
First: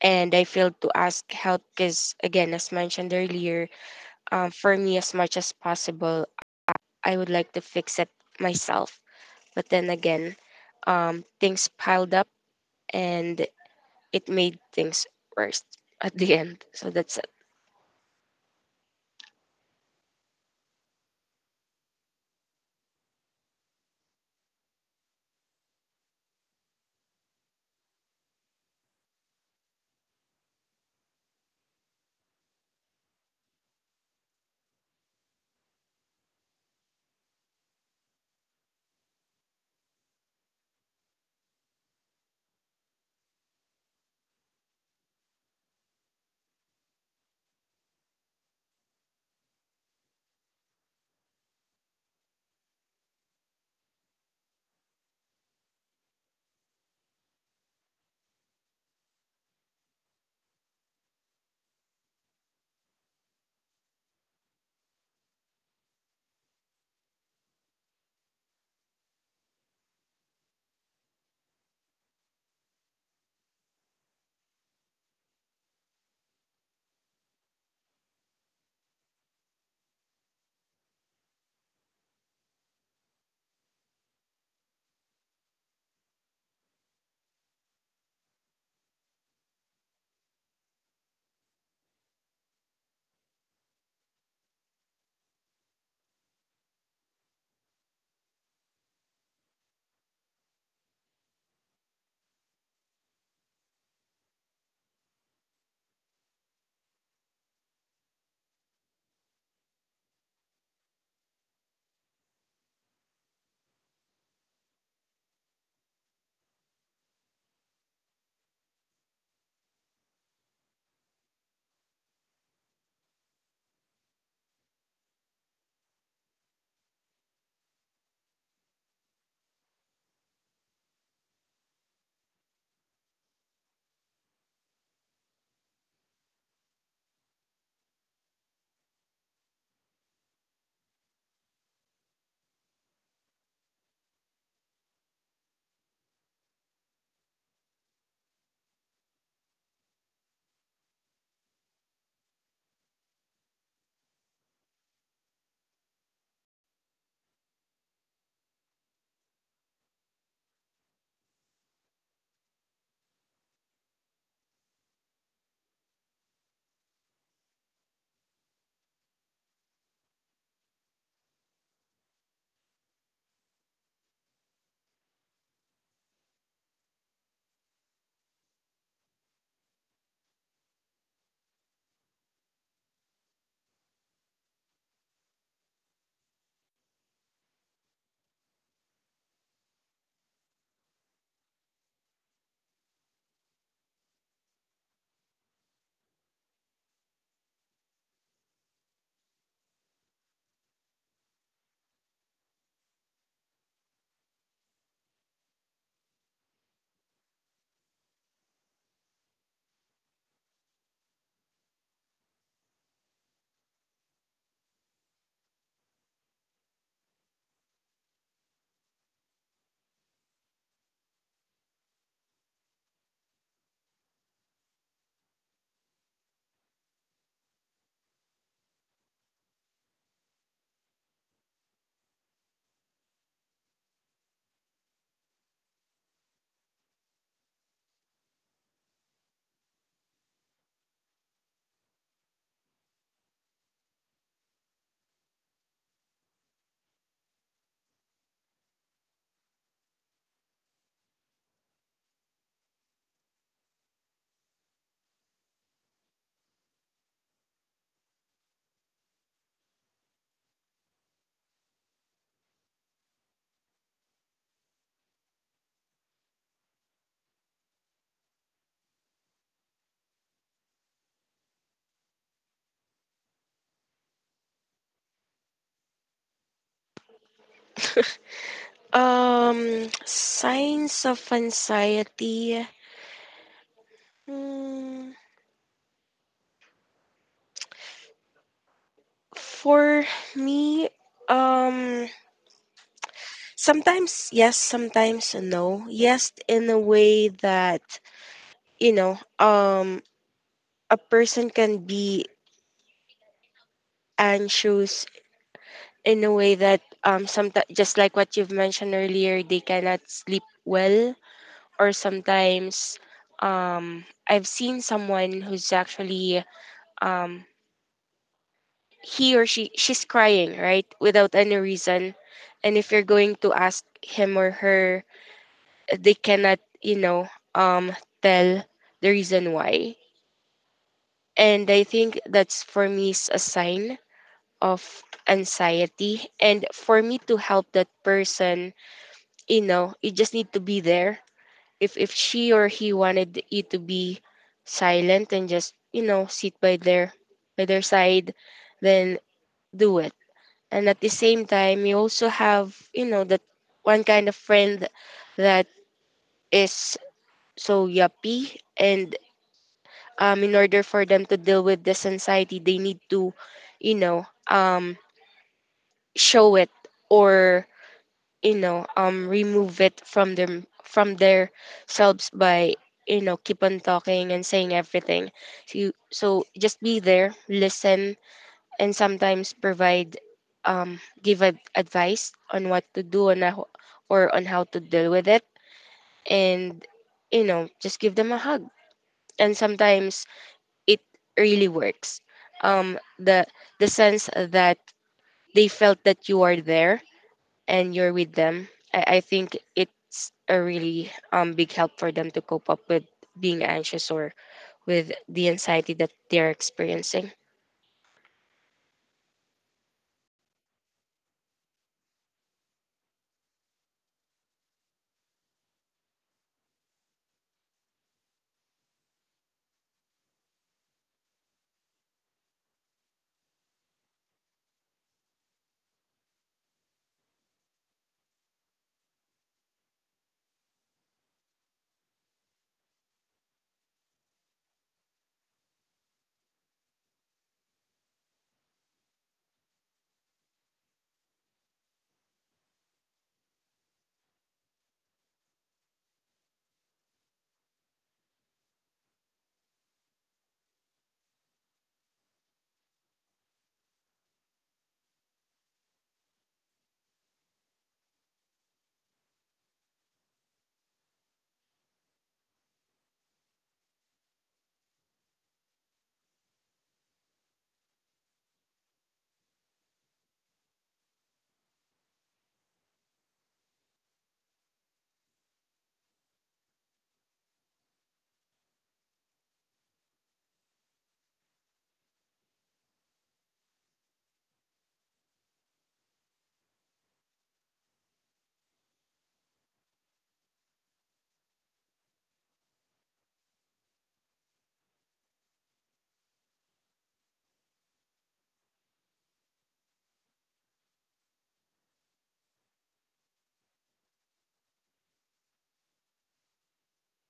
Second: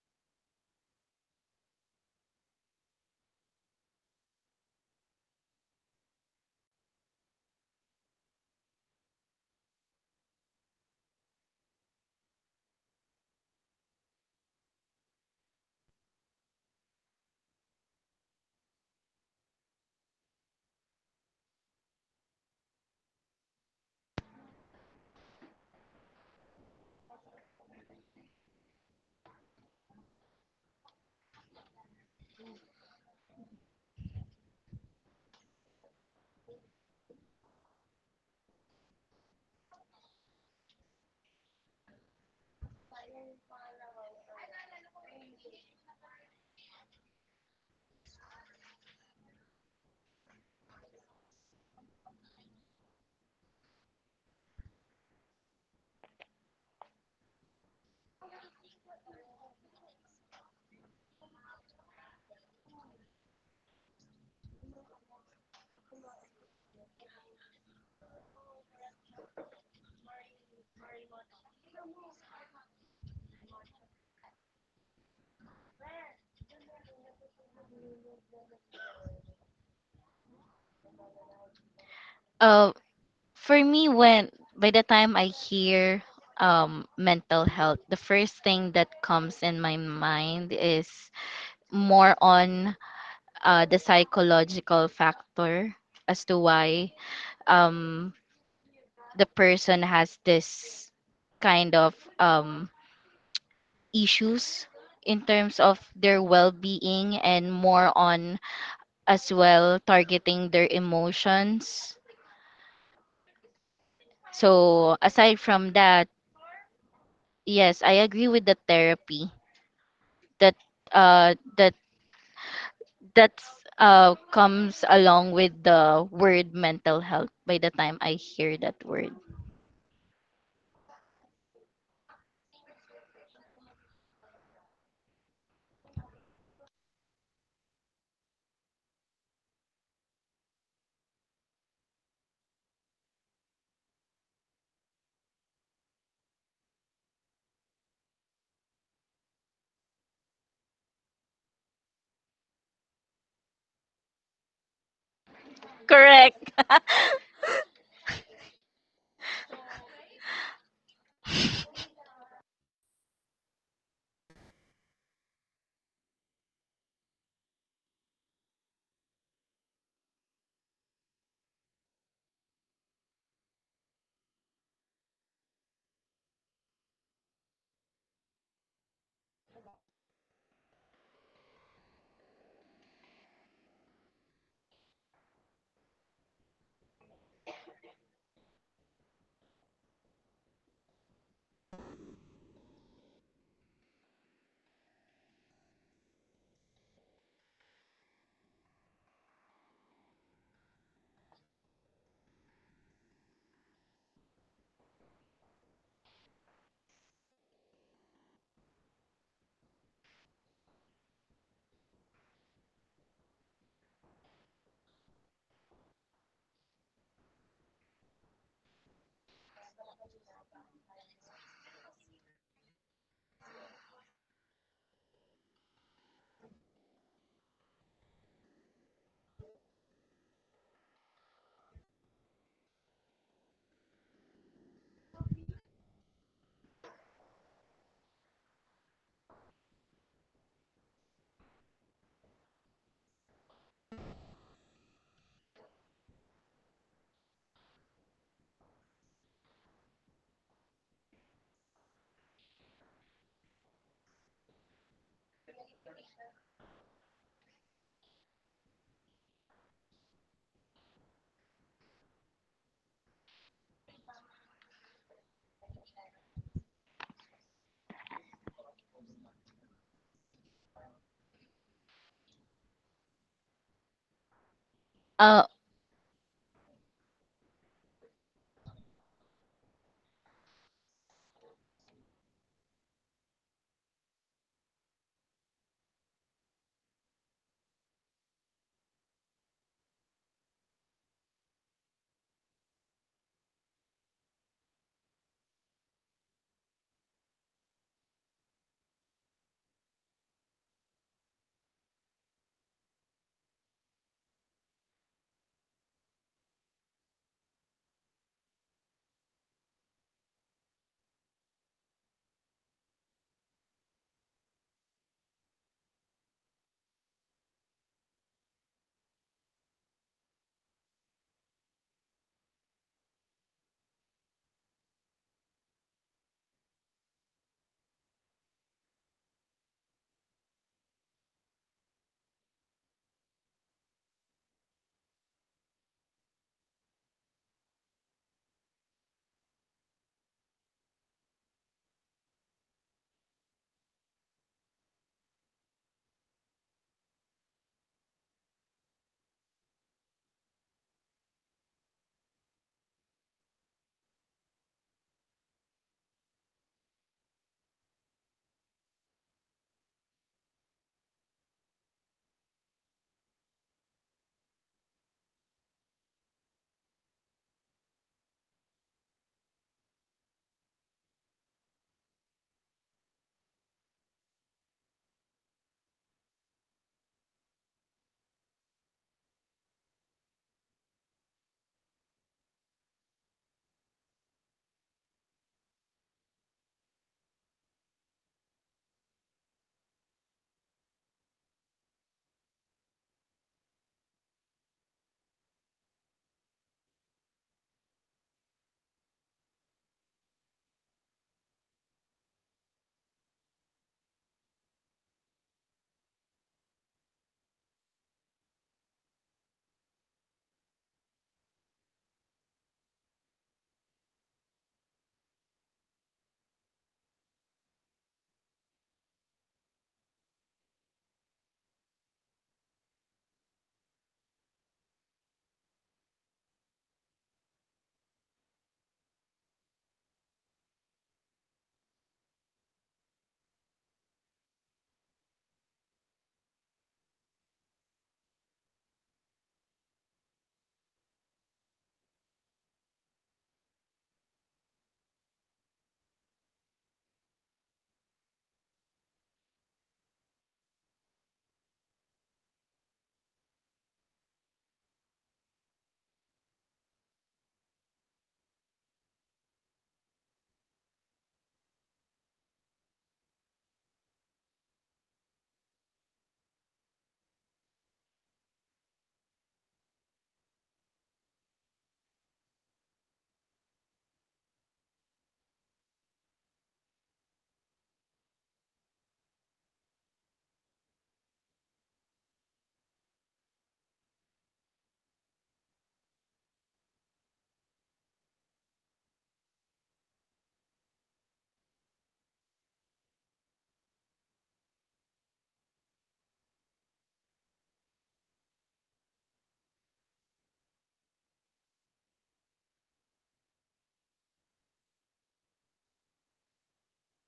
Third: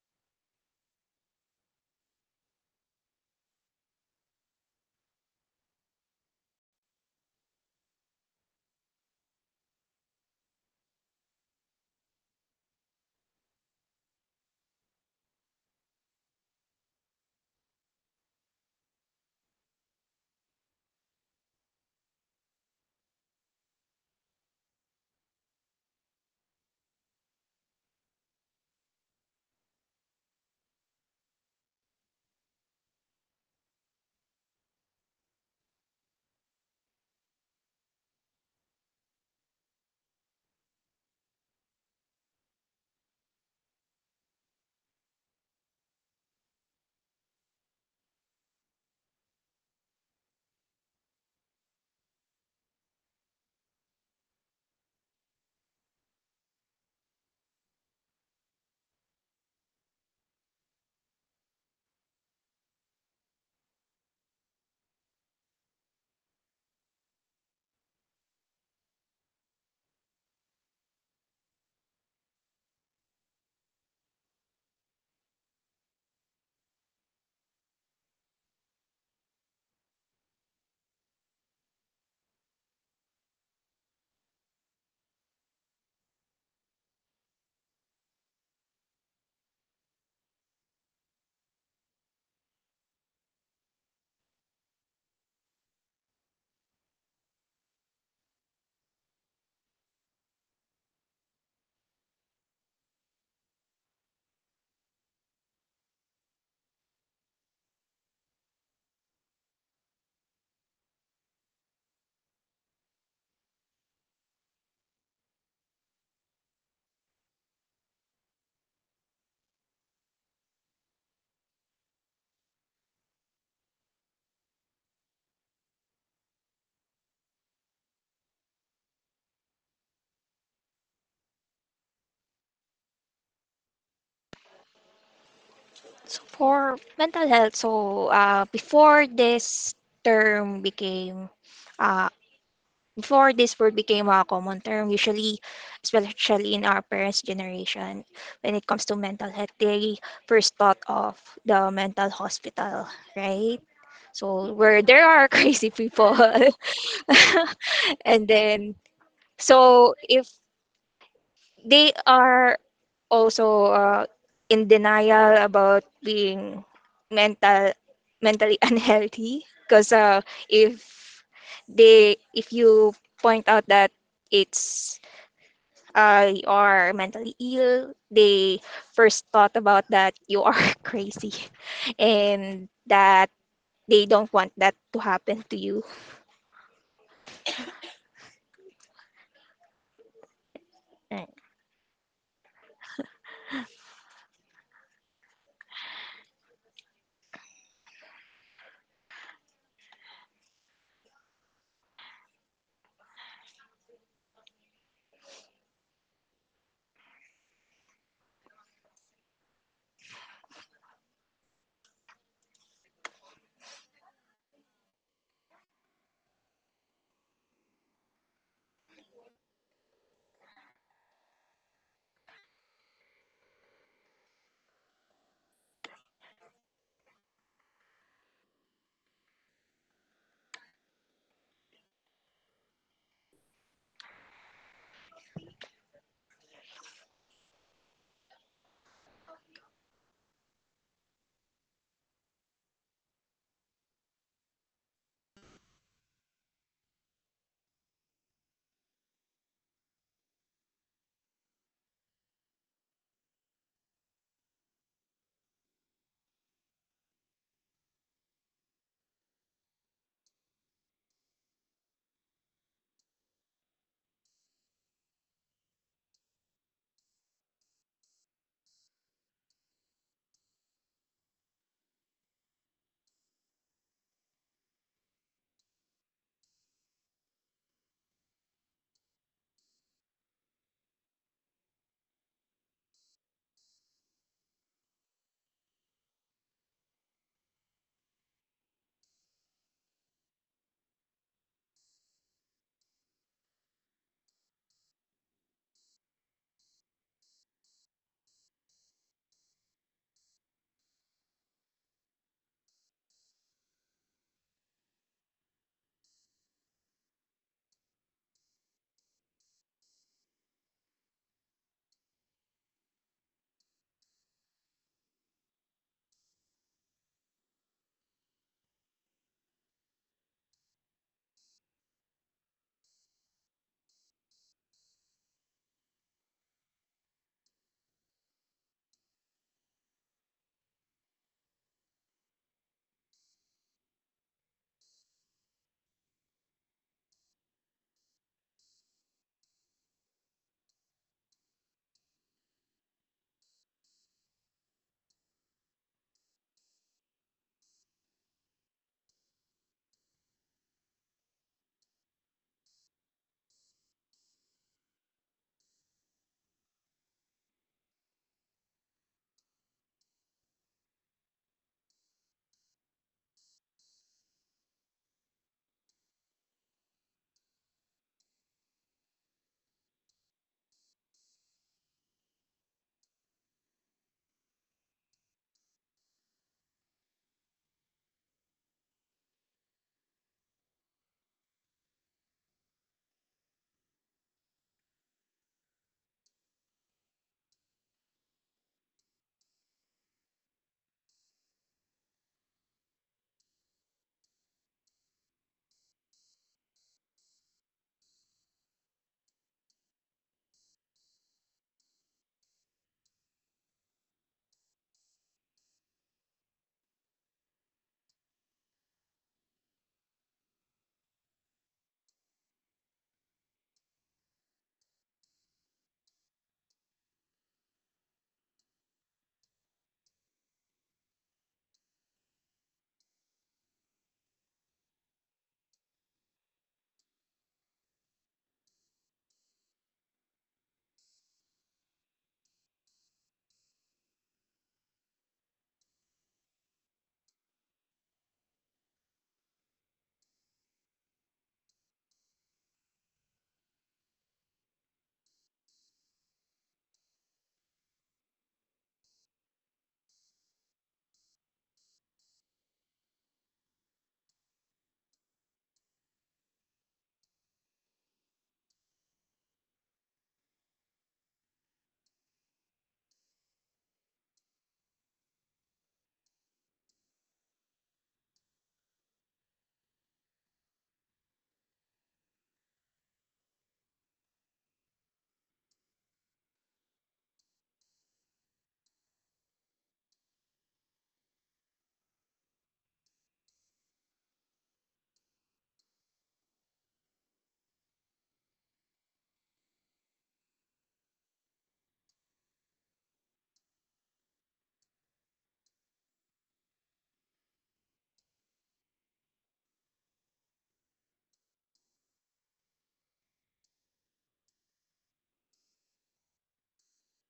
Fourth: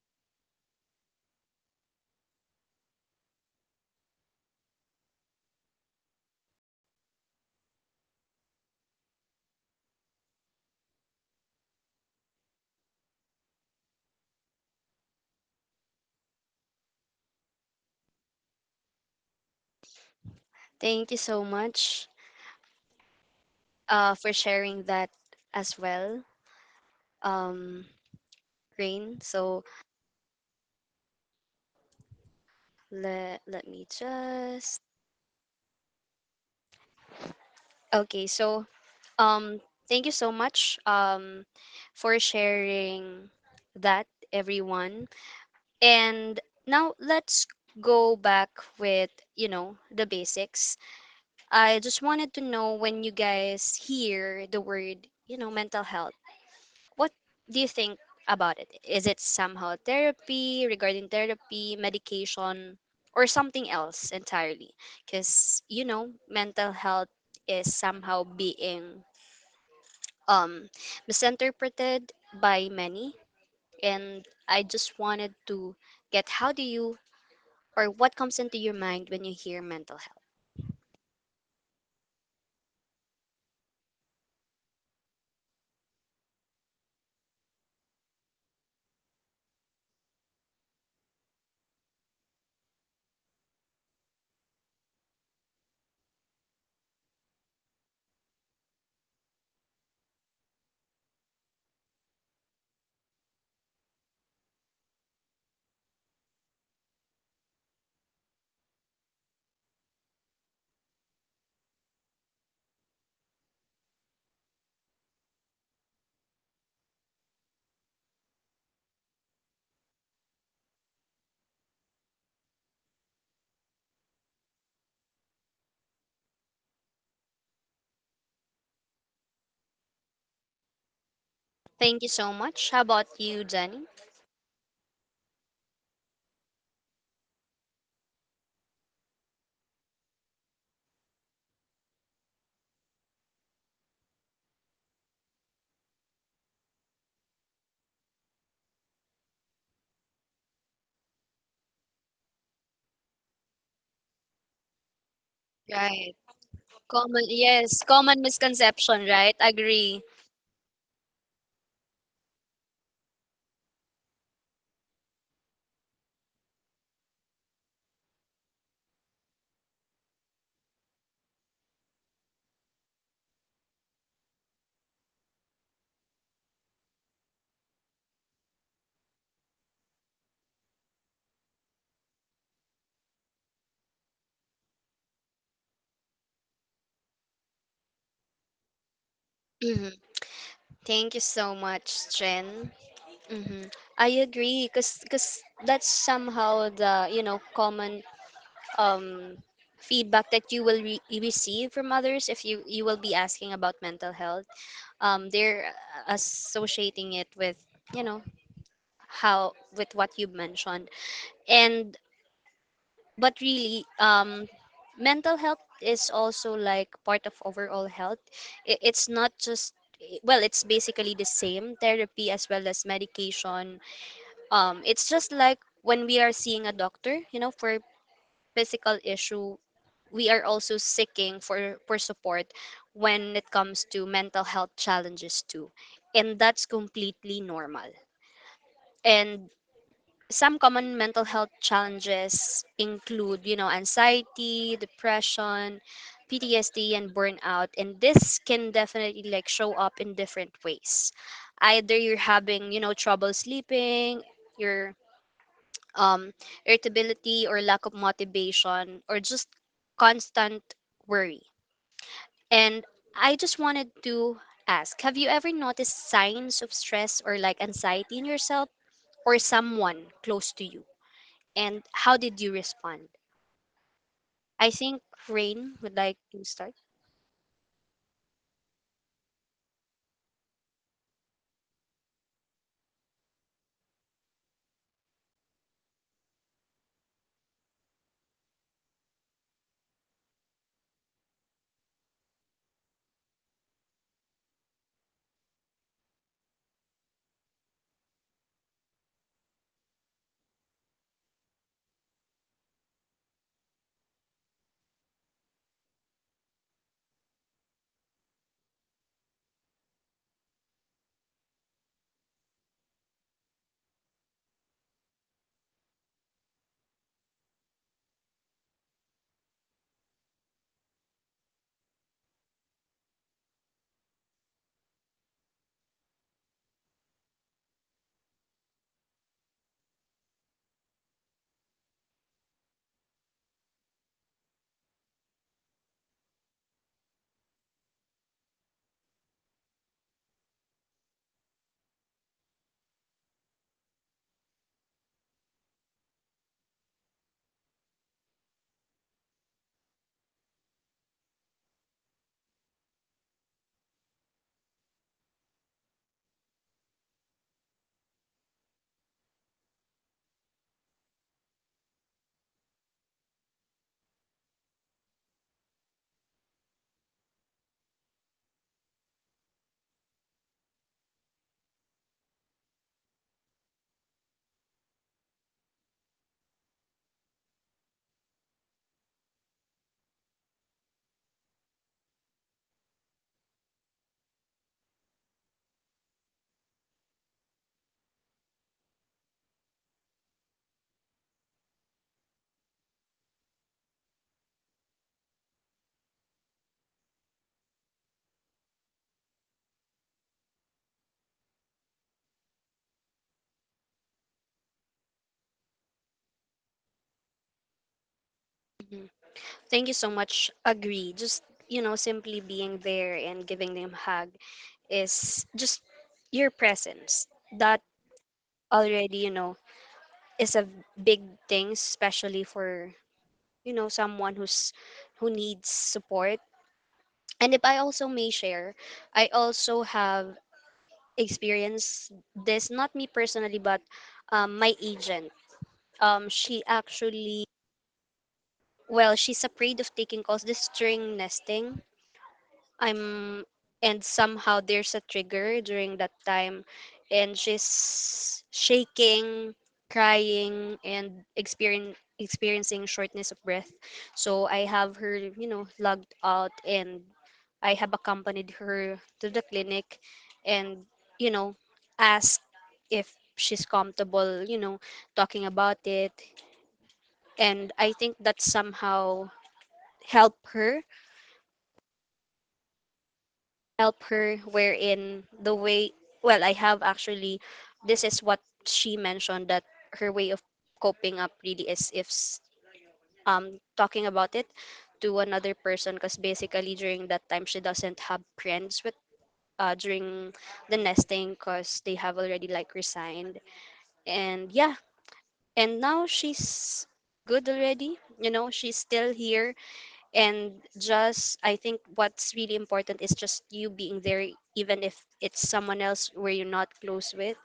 [SPEAKER 2] and I failed to ask help because, again, as mentioned earlier, for me as much as possible I would like to fix it myself, but then again, things piled up and it made things worse at the end. So that's...
[SPEAKER 1] Thank you so much for sharing that as well, um, Rain. So let me just. Okay, so Um, thank you so much for sharing that, everyone. And now let's go back with, you know, the basics. I just wanted to know, when you guys hear the word, you know, mental health, what do you think about it? Is it somehow regarding therapy, medication, or something else entirely? Because, you know, mental health is somehow being um, misinterpreted by many. And I just wanted to get how do you or what comes into your mind when you hear mental health?
[SPEAKER 4] Uh, For me, when by the time I hear mental health, the first thing that comes in my mind is more on the psychological factor as to why um, the person has this kind of issues in terms of their well-being and more on as well targeting their emotions. So aside from that, yes, I agree with the therapy that that that's comes along with the word mental health by the time I hear that word.
[SPEAKER 1] Thank you so much. How about you, Jenny?
[SPEAKER 3] So for mental health, so term became uh, before this word became a common term, usually, especially in our parents' generation, when it comes to mental health, they first thought of the mental hospital, right? So where there are crazy
[SPEAKER 1] Right.
[SPEAKER 3] people,
[SPEAKER 4] Correct.
[SPEAKER 1] Common, yes, common
[SPEAKER 3] and then
[SPEAKER 1] misconception, right? Agree.
[SPEAKER 3] so if they are also in denial about being mental mentally unhealthy, because if if you point out that it's you are mentally ill, they first thought about that you are crazy, and that they don't want that to happen to you.
[SPEAKER 1] hmm Thank you
[SPEAKER 3] Mm.
[SPEAKER 1] so much, Jen. hmm I agree, cause that's somehow the, you know, common um, feedback that you will receive from others if you will be asking about mental health. They're Associating it with, you know, how with what you mentioned. And but really, mental health is also like part of overall health. It's not just, well, it's basically the same: therapy as well as medication. It's just like when we are seeing a doctor, you know, for physical issue, we are also seeking for support when it comes to mental health challenges too. And that's completely normal. And some common mental health challenges include, you know, anxiety, depression, PTSD, and burnout. And this can definitely like show up in different ways. Either you're having, you know, trouble sleeping, you're um, irritability or lack of motivation or just constant worry. And I just wanted to ask, have you ever noticed signs of stress or like anxiety in yourself or someone close to you? And how did you respond? I think
[SPEAKER 4] Uh,
[SPEAKER 1] Rain would like to start.
[SPEAKER 2] Signs of anxiety. Hmm, for me, um, sometimes yes, sometimes no. Yes, in a way that, you know, a person can be anxious in a way that, sometimes just like what you've mentioned earlier, they cannot sleep well, or sometimes, I've seen someone who's actually, um he or she's crying, right, without any reason, and if you're going to ask him or her, they cannot, you know, um tell the reason why. And I think that's, for me, is a sign of anxiety. And for me to help that person, you know, you just need to be there. If she or he wanted you to be silent and just, you know, sit by their side, then do it. And at the same time, you also have, you know, that one kind of friend that is so yuppie, and in order for them to deal with this anxiety they need to, you know, show it, or you know, remove it from them, from their selves, by, you know, keep on talking and saying everything. So so just be there, listen, and sometimes provide, advice on what to do on a, or on how to deal with it. And you know, just give them a hug, and sometimes it really works. um, the the sense that they felt that you are there and you're with them, I think it's a really, big help for them to cope up with being anxious or with the anxiety that they're experiencing.
[SPEAKER 1] Mhm. Thank you so much. Agree. Just, you know, simply being there and giving them a hug is just your presence. That already, you know, is a big thing, especially for, you know, someone who's who needs support. And if I also may share, I also have experienced this, not me personally, but my agent. She actually, well, she's afraid of taking calls. This is during nesting I'm and somehow there's a trigger during that time, and she's shaking, crying and experience experiencing shortness of breath. So I have her, you know, logged out, and I have accompanied her to the clinic and, you know, asked if she's comfortable, you know, talking about it. And I think that somehow helped her help her, wherein the way well I have actually, this is what she mentioned, that her way of coping up really is if s- talking about it to another person, because basically during that time she doesn't have friends with during the nesting because they have already like resigned. And yeah, and now she's good already, you know, she's still here. And just, I think what's really important is just you being there, even if it's someone else where you're not close with.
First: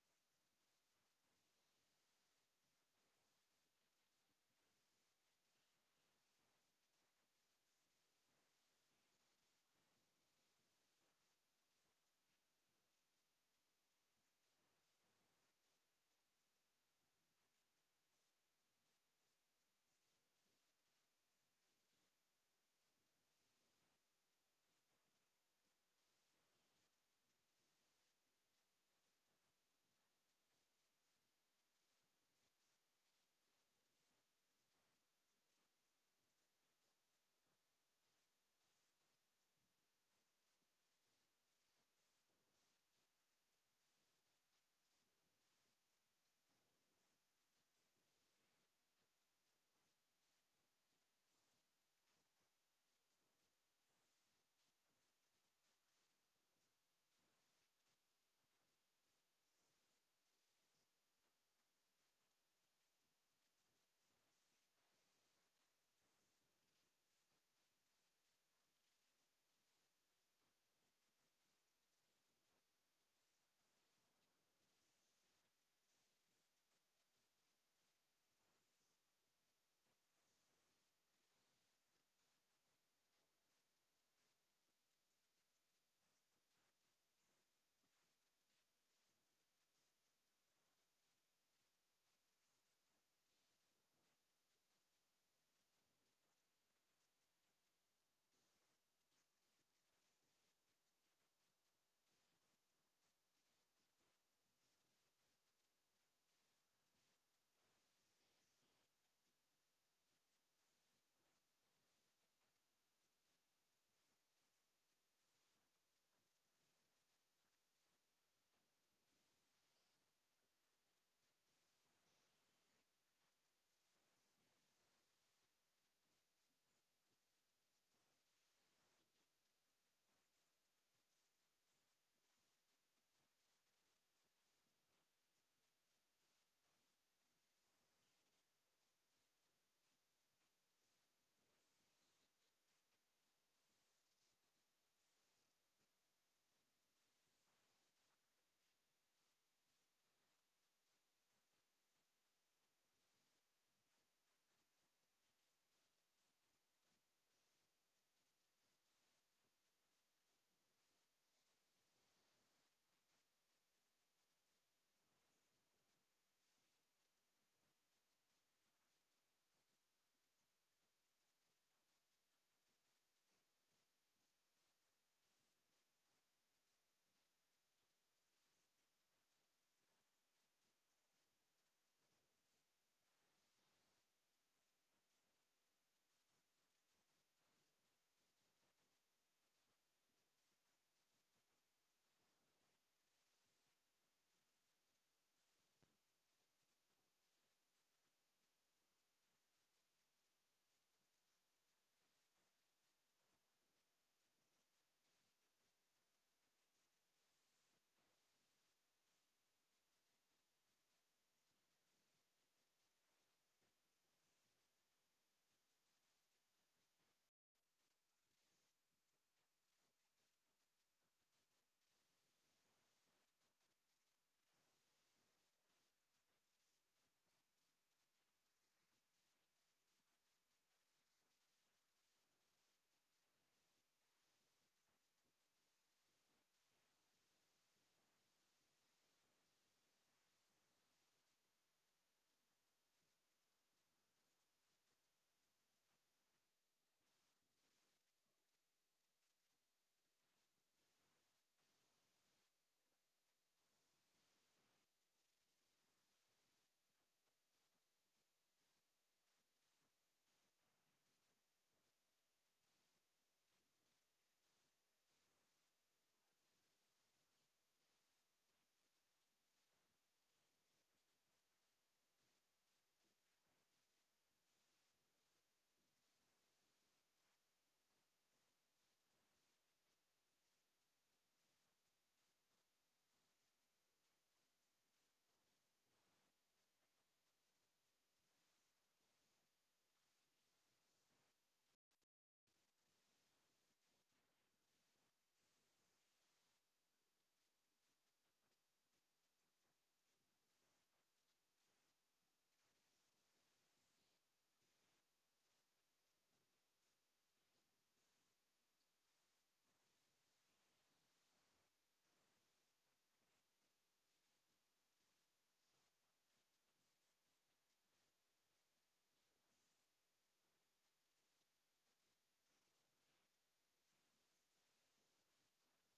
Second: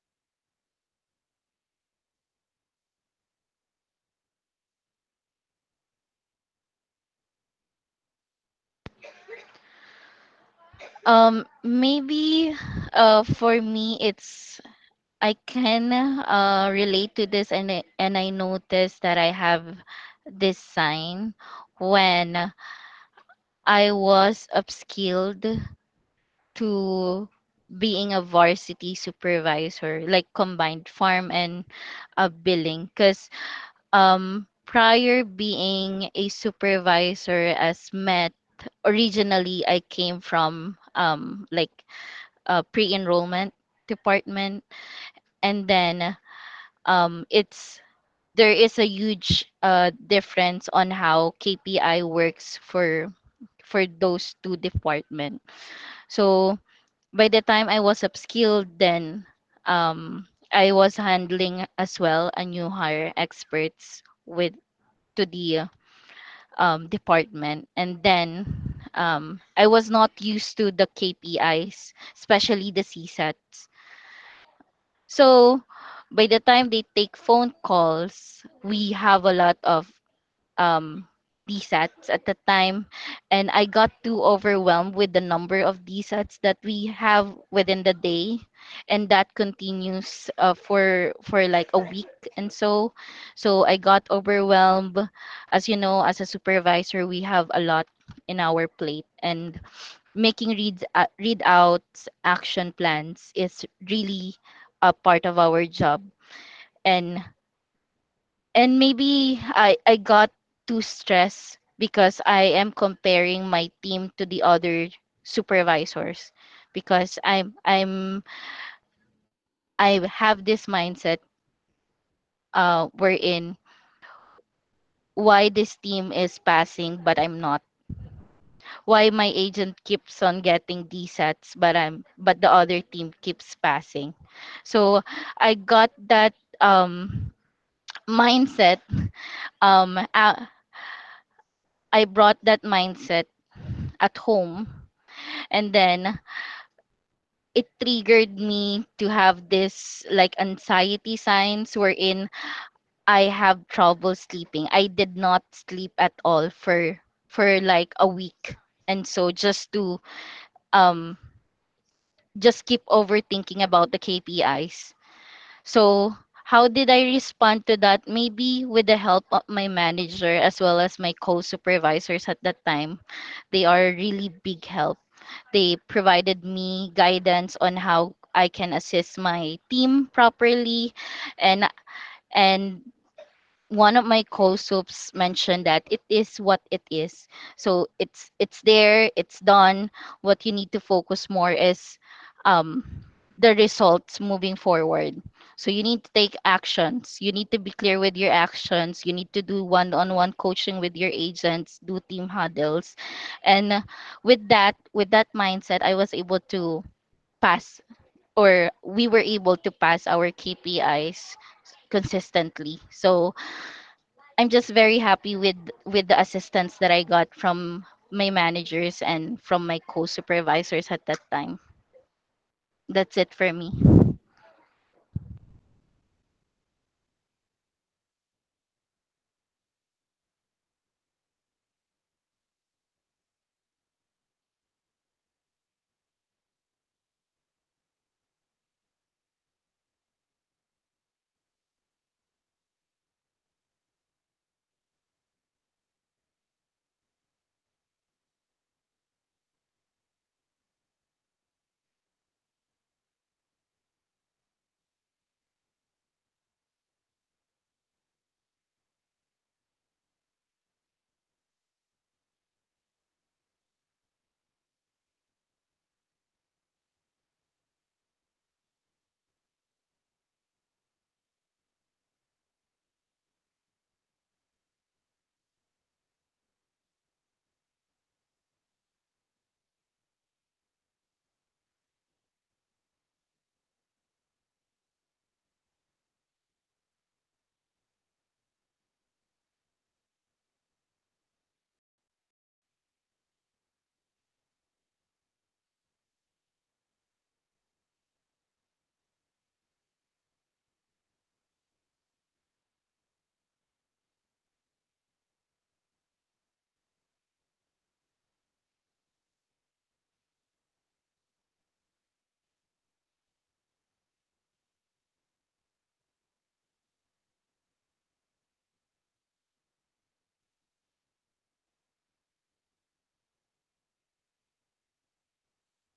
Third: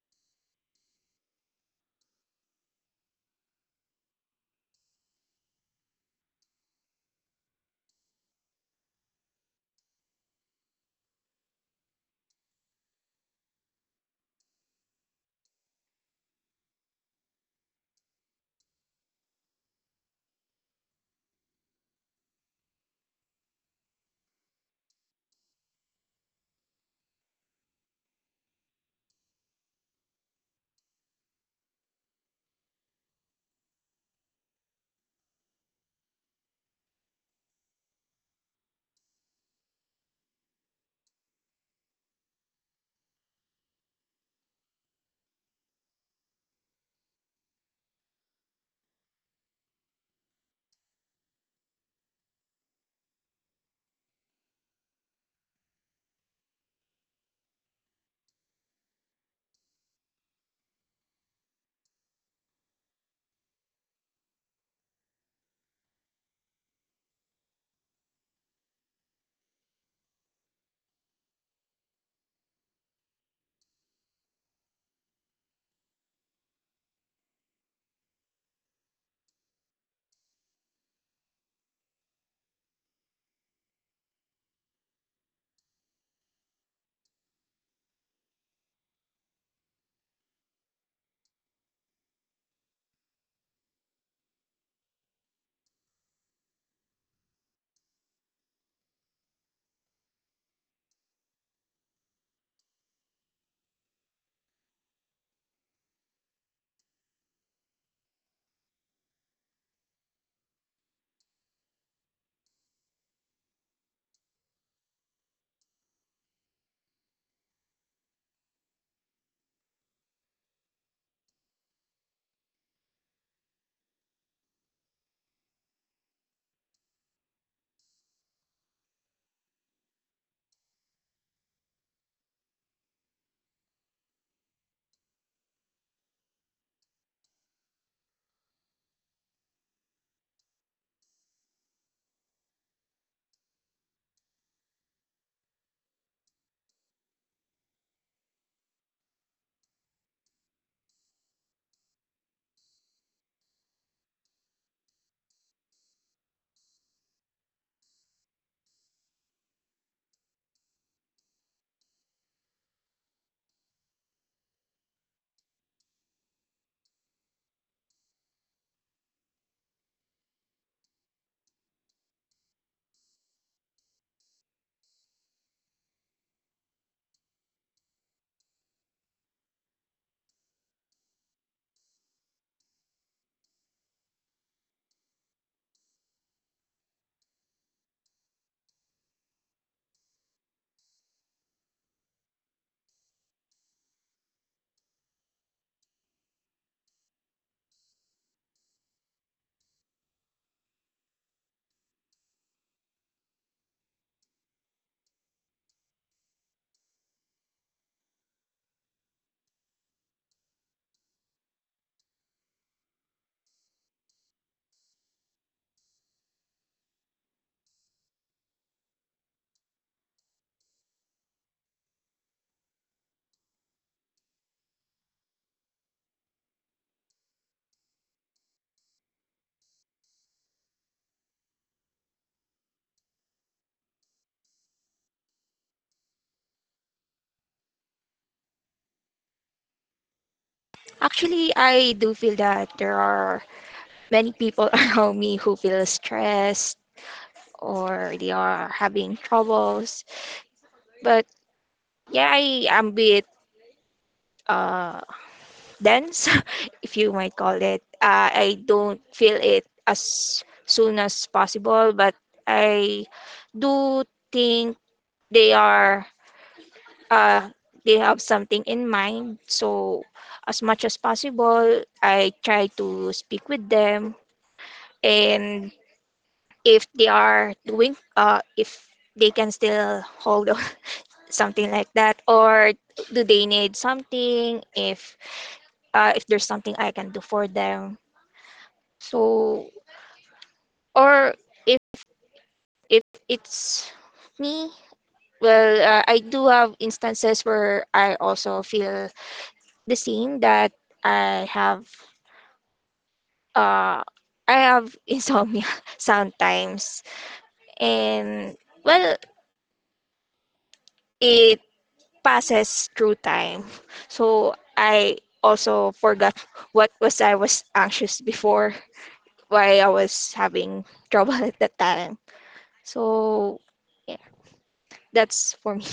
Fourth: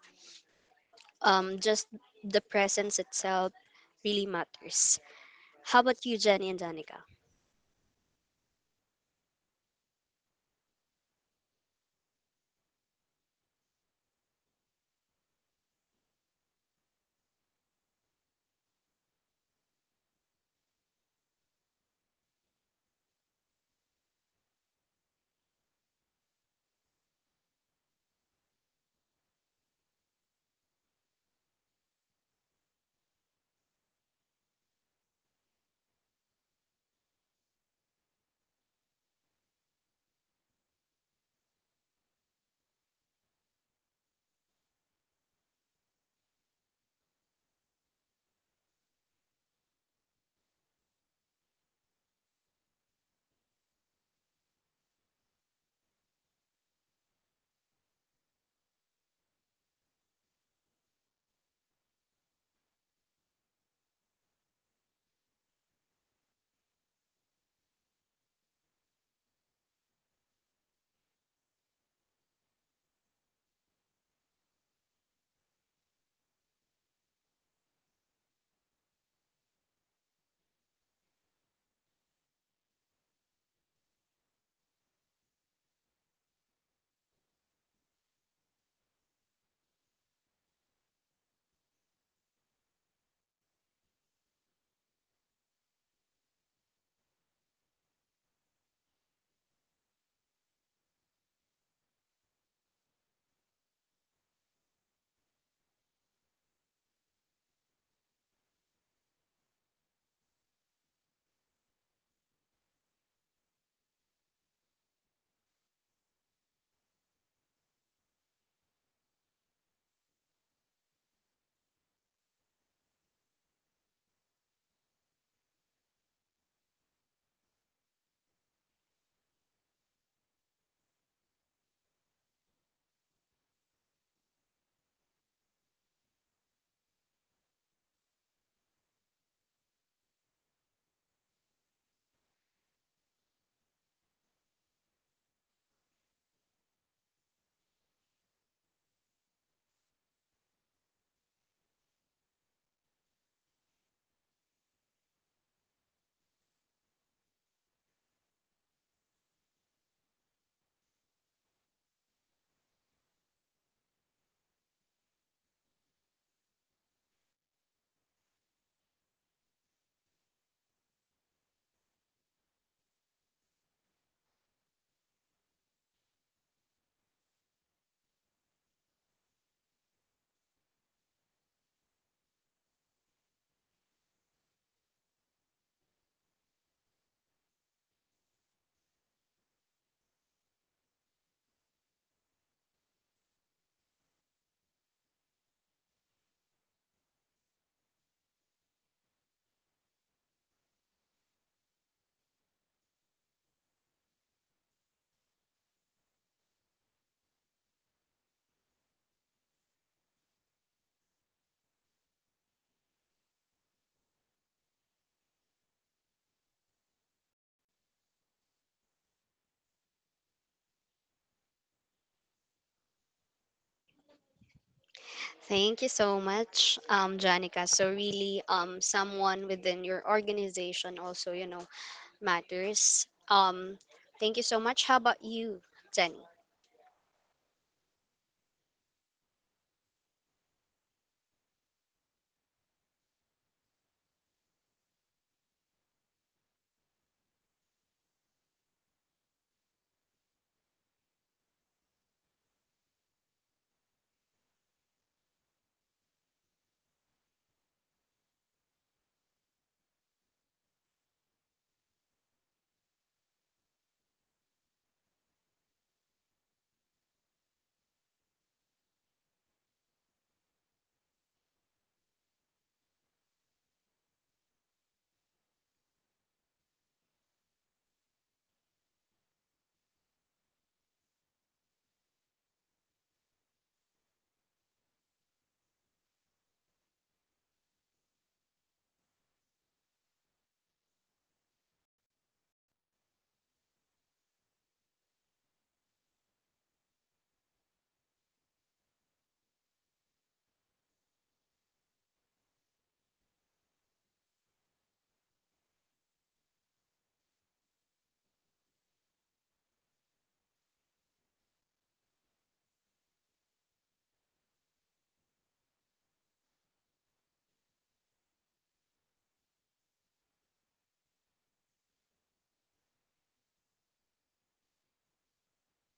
[SPEAKER 1] Just the presence itself really matters. How about you, Jenny and Janica?
[SPEAKER 4] maybe for me, it's I can relate to this, and I noticed that I have this sign when I was upskilled to being a varsity supervisor, like combined farm and billing, because prior being a supervisor as Met, originally I came from like a pre-enrollment department, and then it's there is a huge difference on how KPI works for those two departments. So by the time I was upskilled, then um, I was handling as well a new hire experts with to the department. And then I was not used to the KPIs, especially the CSATs. So by the time they take phone calls, we have a lot of um, DSATs at the time. And I got too overwhelmed with the number of DSATs that we have within the day. And that continues uh, for like a week and so. So I got overwhelmed. As you know, as a supervisor, we have a lot in our plate and making reads readouts action plans is really a part of our job, and and maybe I got too stressed because I am comparing my team to the other supervisors because I have this mindset wherein why this team is passing but I'm not, why my agent keeps on getting D sets but I'm but the other team keeps passing. So I got that um mindset um uh, I brought that mindset at home, and then it triggered me to have this like anxiety signs wherein I have trouble sleeping. I did not sleep at all for like a week. And so just to um just keep overthinking about the KPIs. So how did I respond to that? Maybe with the help of my manager as well as my co-supervisors at that time. They are really big help. They provided me guidance on how I can assist my team properly, and and one of my co soups mentioned that it is what it is. So it's there, it's done. What you need to focus more is um, the results moving forward. So you need to take actions. You need to be clear with your actions. You need to do one-on-one coaching with your agents, do team huddles. And uh, with that mindset, I was able to pass, or we were able to pass our KPIs consistently. So I'm just very happy with the assistance that I got from my managers and from my co-supervisors at that time. That's it for me.
[SPEAKER 1] Thank you so much, Janica. So really, someone within your organization also, you know, matters. Thank you so much. How about you, Jenny?
[SPEAKER 3] Actually I do feel that there are many people around me who feel stressed or they are having troubles. But yeah, I am a bit uh, dense, if you might call it. I don't feel it as soon as possible, but I do think they are uh, they have something in mind. So as much as possible, I try to speak with them and if they are doing if they can still hold on something like that, or do they need something, if there's something I can do for them, so. Or if if it's me, well I do have instances where I also feel the same, that i have uh I have insomnia sometimes, and well it passes through time. So I also forgot what was I was anxious before, why I was having trouble at that time. So yeah, that's for me.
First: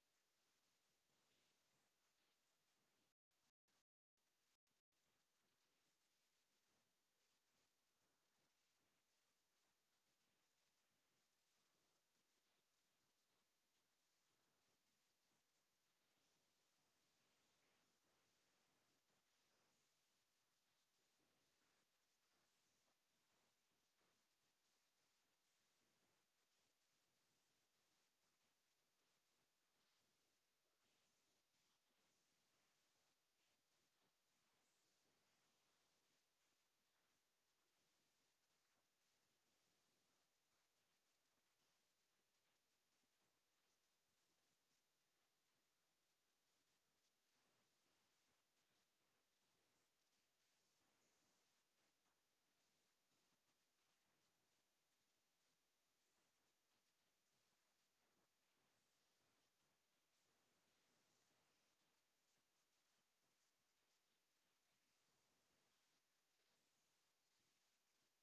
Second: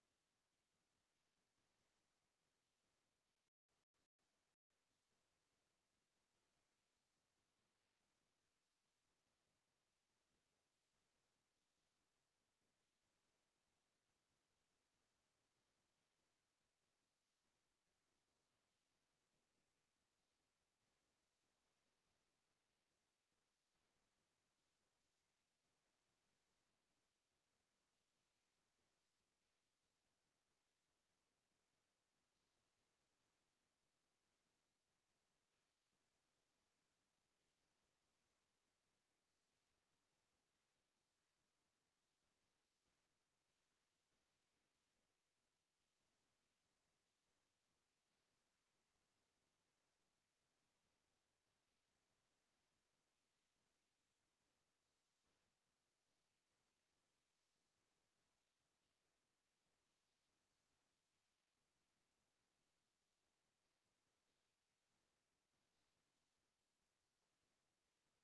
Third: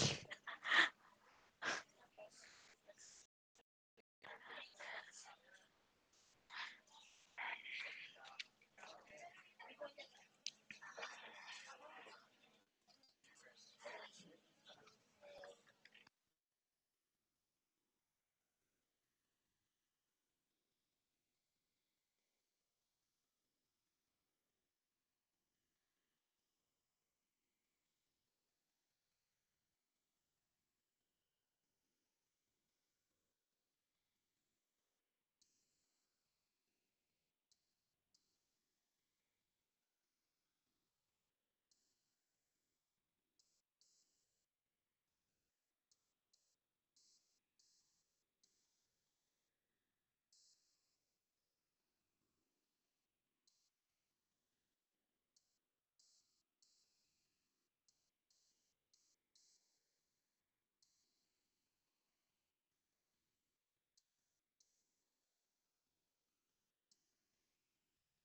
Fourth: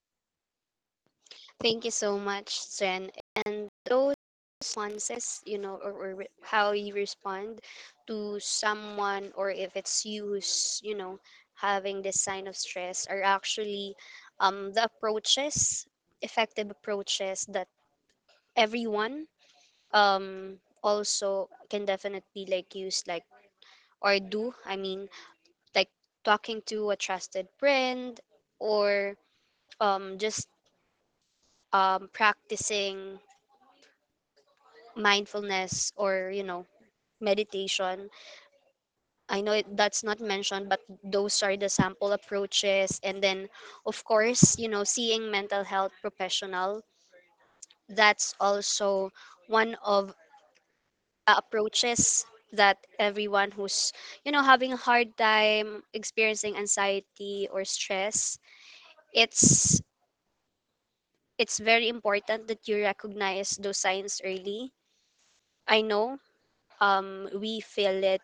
[SPEAKER 1] Thank you so much, Zen. And those responses, you know, or how you respond to someone, or if it's you who's, you know, having this sign of stress, are actually um, the approaches, effective approaches that everyone um, also can definitely like use, like, or do. I mean, like talking to a trusted friend or just practicing mindfulness or, you know, meditation. That's not mentioned, but those are the sample approaches. And then of course, you know, seeing mental health professional, that's also one of the approaches that everyone who's, you know, having a hard time experiencing anxiety or stress. it's it's very important that you recognize those signs early. I know We feel it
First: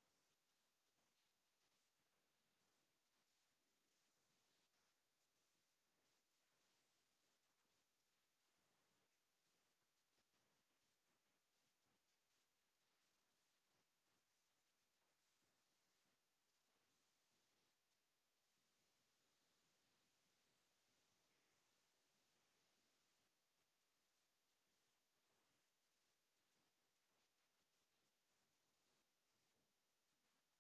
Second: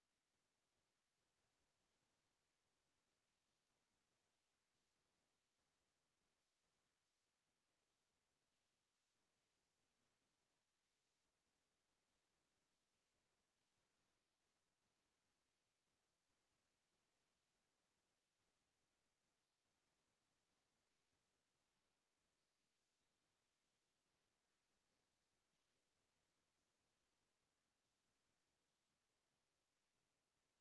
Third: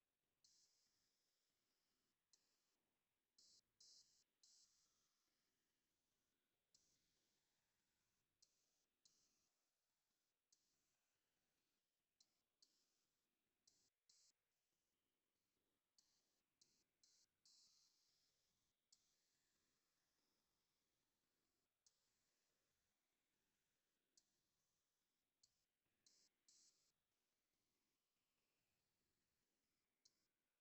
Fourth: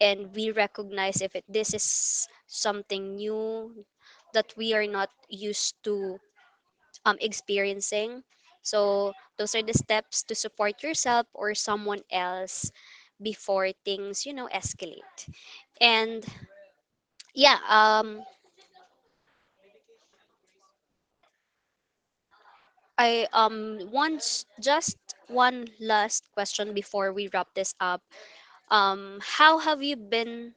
[SPEAKER 1] and we recognize if it, this is something new that we are not used to experiencing. So those are the steps to support yourself or someone else before things, you know, escalate. And yeah, I once just one last question before we wrap this up. How have you been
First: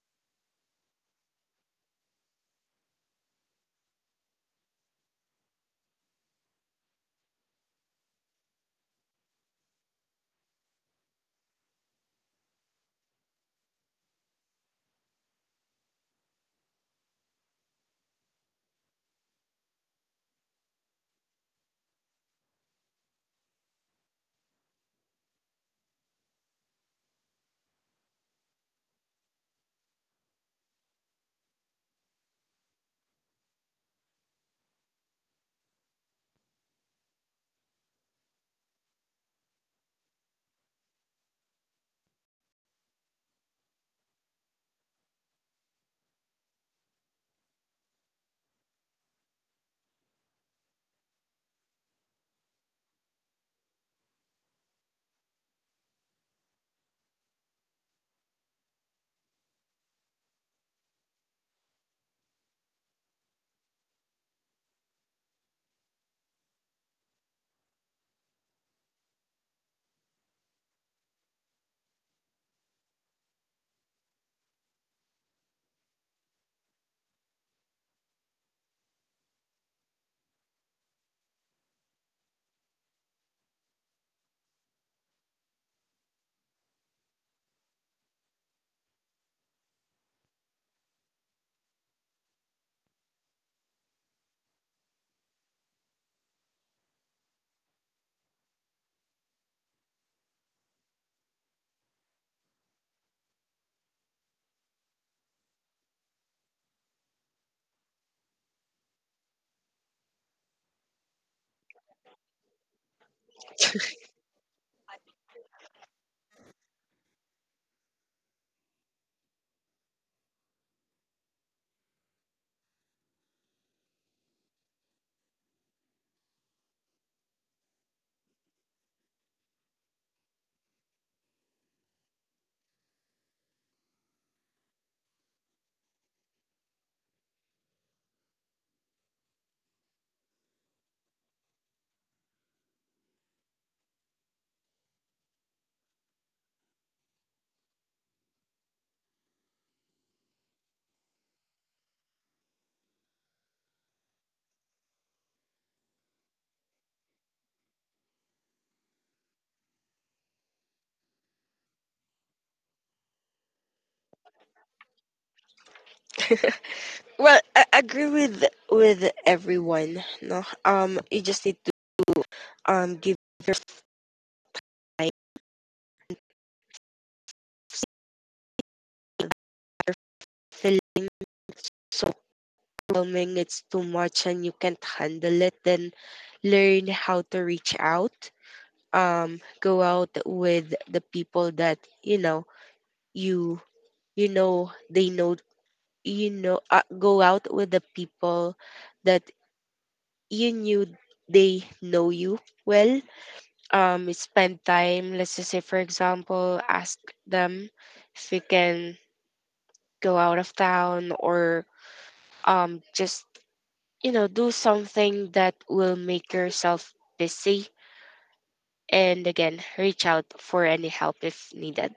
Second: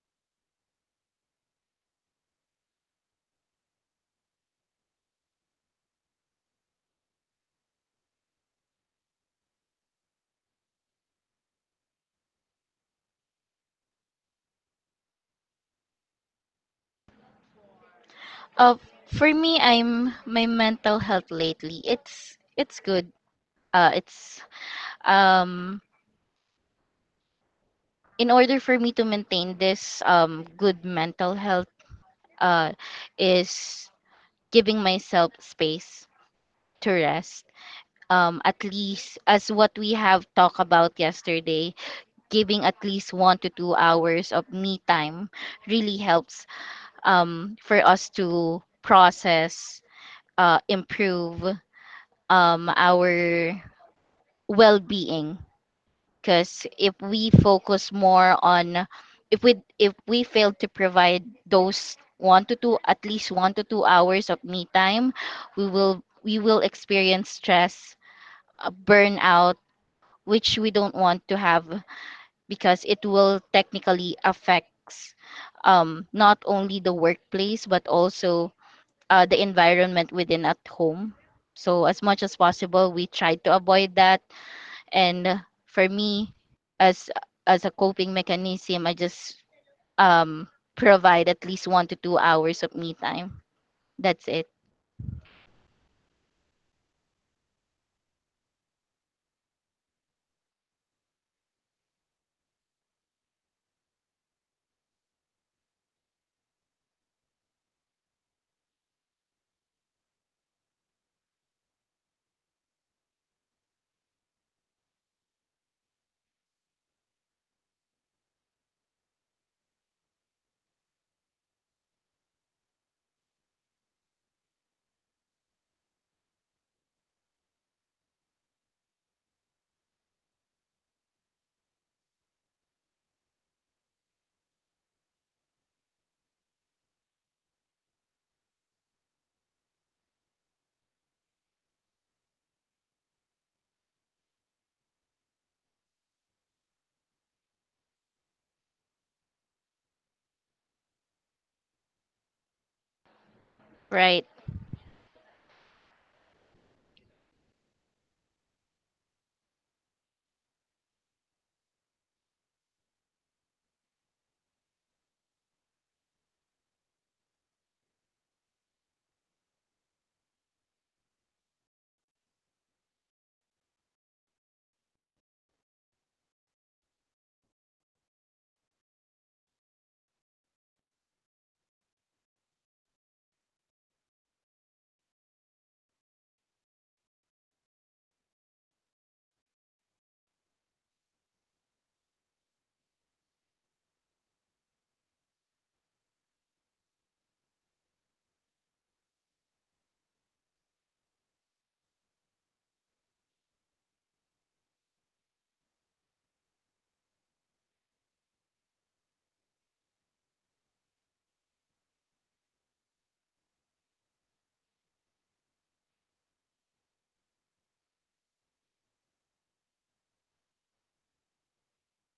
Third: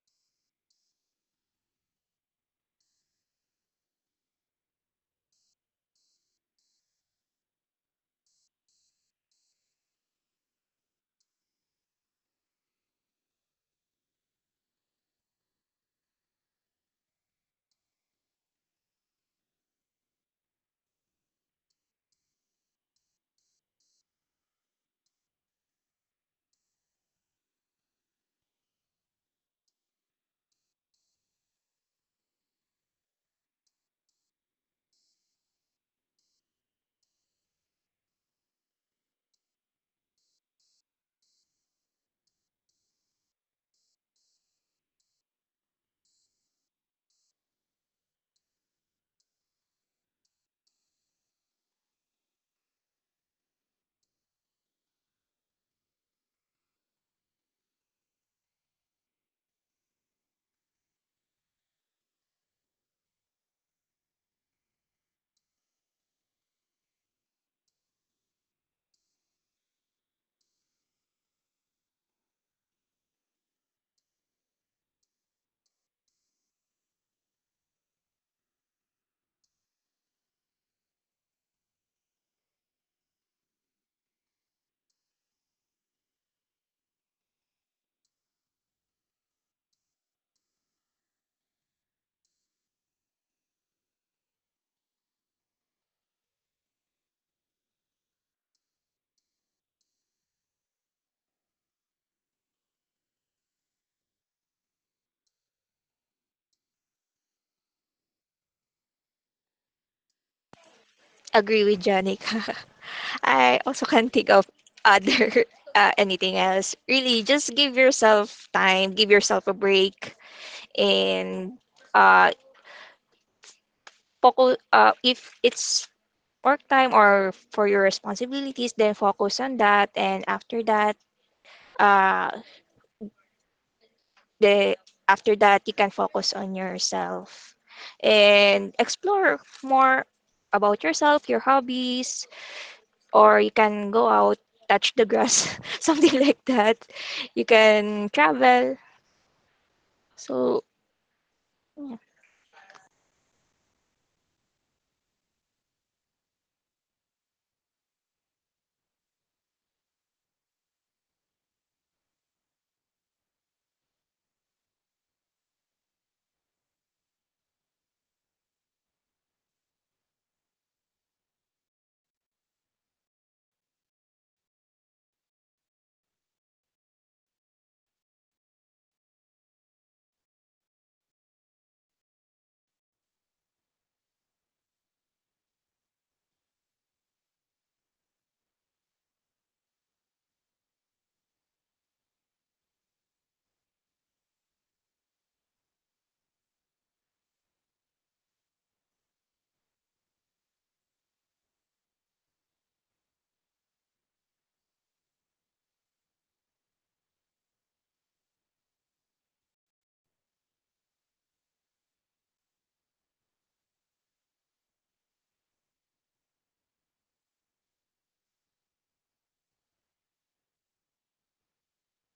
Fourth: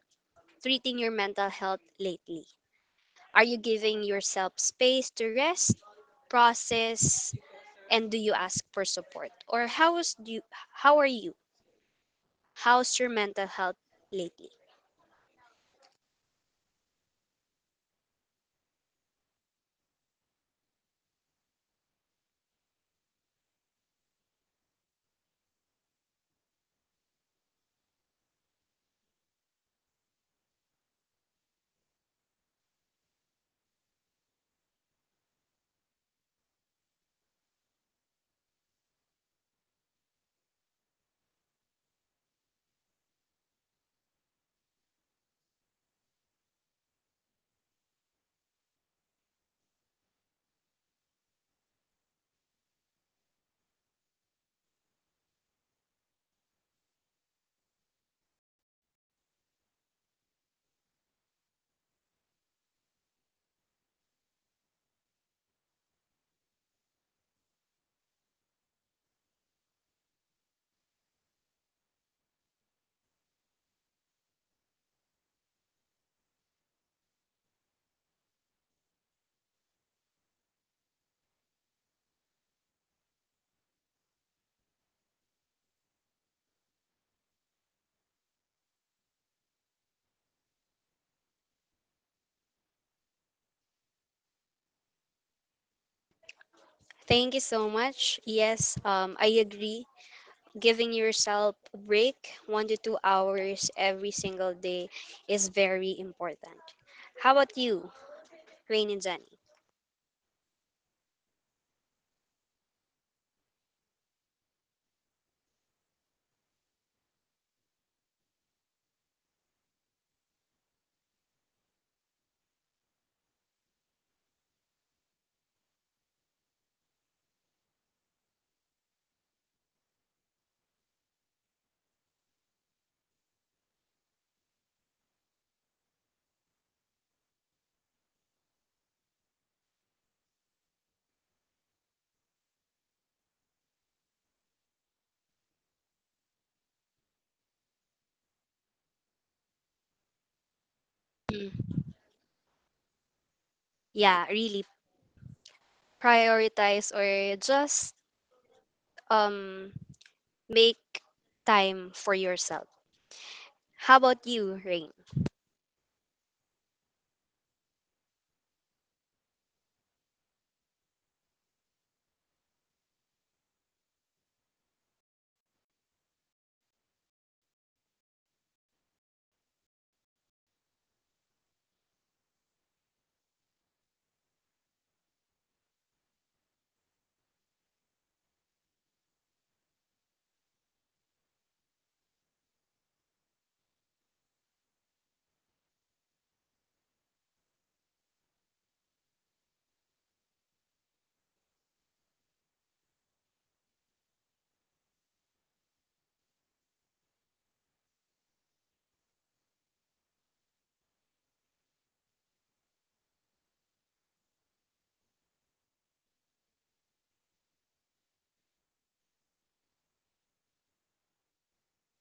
[SPEAKER 1] treating your mental health lately? Are you giving yourself space to rest, process, and do you ask for support? Or how are you? How's your mental health lately?
[SPEAKER 4] Uh, for me, I'm my mental health lately, it's good. It's um in order for me to maintain this good mental health uh is giving myself space to rest. At least as what we have talked about yesterday, giving at least 1 to 2 hours of me time really helps for us to process, improve our well being. Because if we focus more on, if we fail to provide those one to two at least 1 to 2 hours of me time, we will experience stress, burnout, which we don't want to have because it will technically affects not only the workplace but also the environment within at home. So as much as possible, we try to avoid that. And for me, as a coping mechanism, I just um, provide at least 1 to 2 hours of me time. That's it.
[SPEAKER 1] Thank you so much. Yes, I agree. Giving yourself a break 1 to 2 hours every single day is very important. How about you, Rain and Jenny?
[SPEAKER 3] Agree with Janica. I also can't think of other anything else. Really, just give yourself time, give yourself a break, and uh, focus. If it's work time or for your responsibilities, then focus on that. And after that, uh, the you can focus on yourself and explore more about yourself, your hobbies, or you can go out, touch the grass, something like that. You can travel. So,
[SPEAKER 1] Mm,
[SPEAKER 3] yeah.
[SPEAKER 1] yeah,
[SPEAKER 4] Right.
[SPEAKER 1] really prioritize or just um make time for yourself. How about you, Rain?
[SPEAKER 2] Well, I agree with everyone. No, you just need to give your time. If it feels so overwhelming, it's too much, and you can't handle it, then learn how to reach out. Go out with the people that you know you you know they know you know. Go out with the people that you knew, they know you well. Spend time, let's just say for example, ask them if we can go out of town, or just, you know, do something that will make yourself busy, and again, reach out for any help if needed.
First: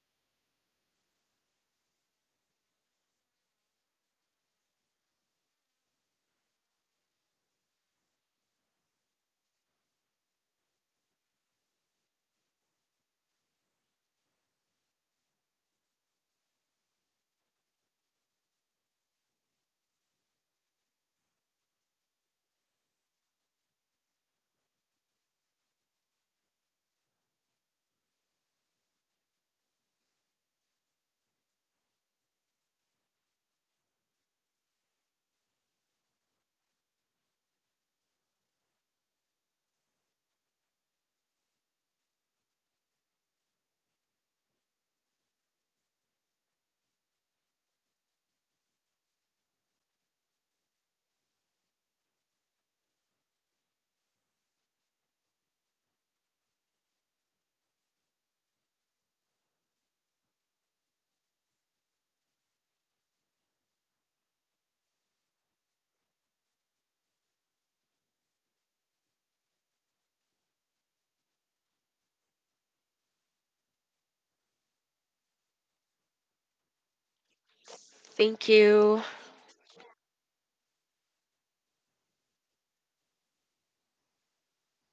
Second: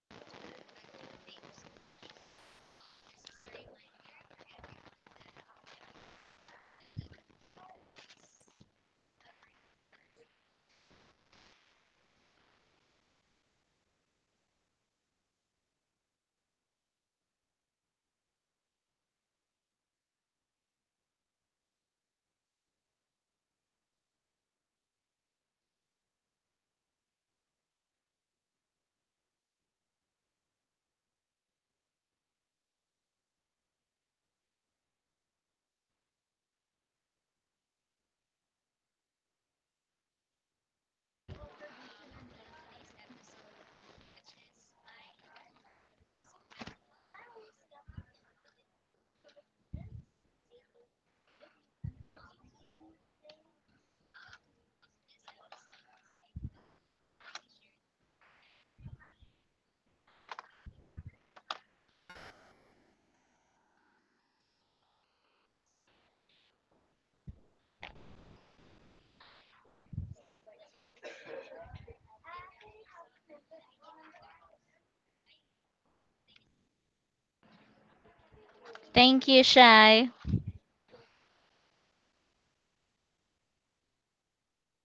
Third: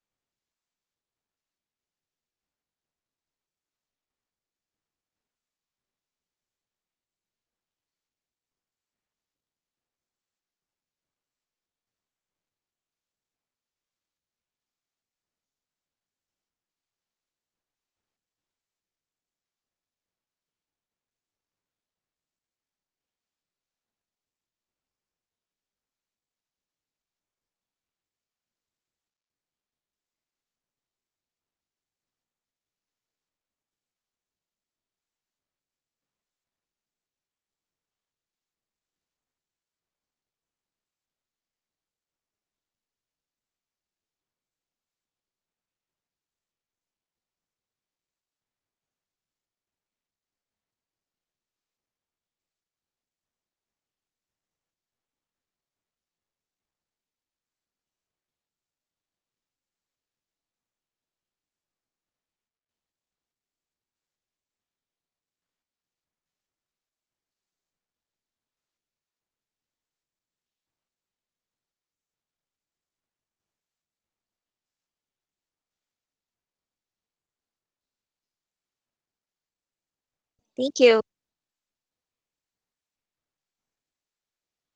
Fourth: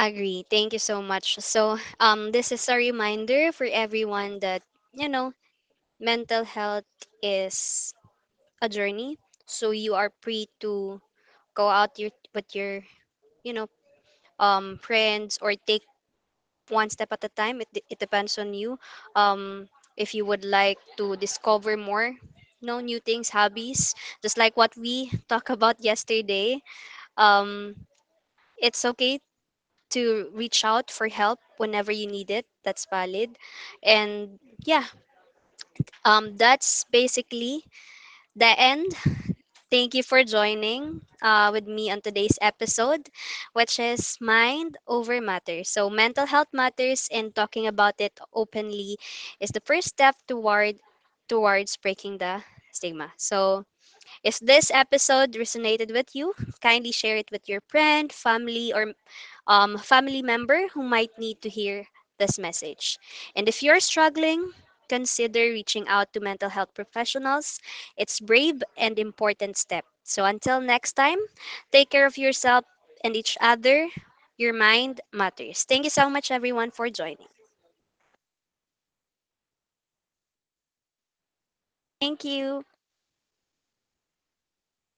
[SPEAKER 1] Agree. Thank you so much. So, this is a reminder for everyone that, you know, mental health is a journey. So you are free to go with your, you know, friends or take one step at a time. It depends on you. Um, if you would like to discover more, no new things, hobbies, just like what we talked about yesterday. Um, it's okay to reach out for help whenever you need it. That's valid. And yeah, that's basically the end. Thank you for joining with me on today's episode, which is Mind Over Matter. So, mental health matters, and talking about it openly is the first step towards breaking the stigma. So, if this episode resonated with you, kindly share it with your friend, family, or family member who might need to hear this message. And if you're struggling, consider reaching out to mental health professionals. It's brave and important step. So until next time, take care of yourself and each other. Your mind matters. Thank you so much, everyone, for joining.
[SPEAKER 2] Thank you.
[SPEAKER 4] Thank you, Shai.
[SPEAKER 3] Thank you.
[SPEAKER 1] Thank you.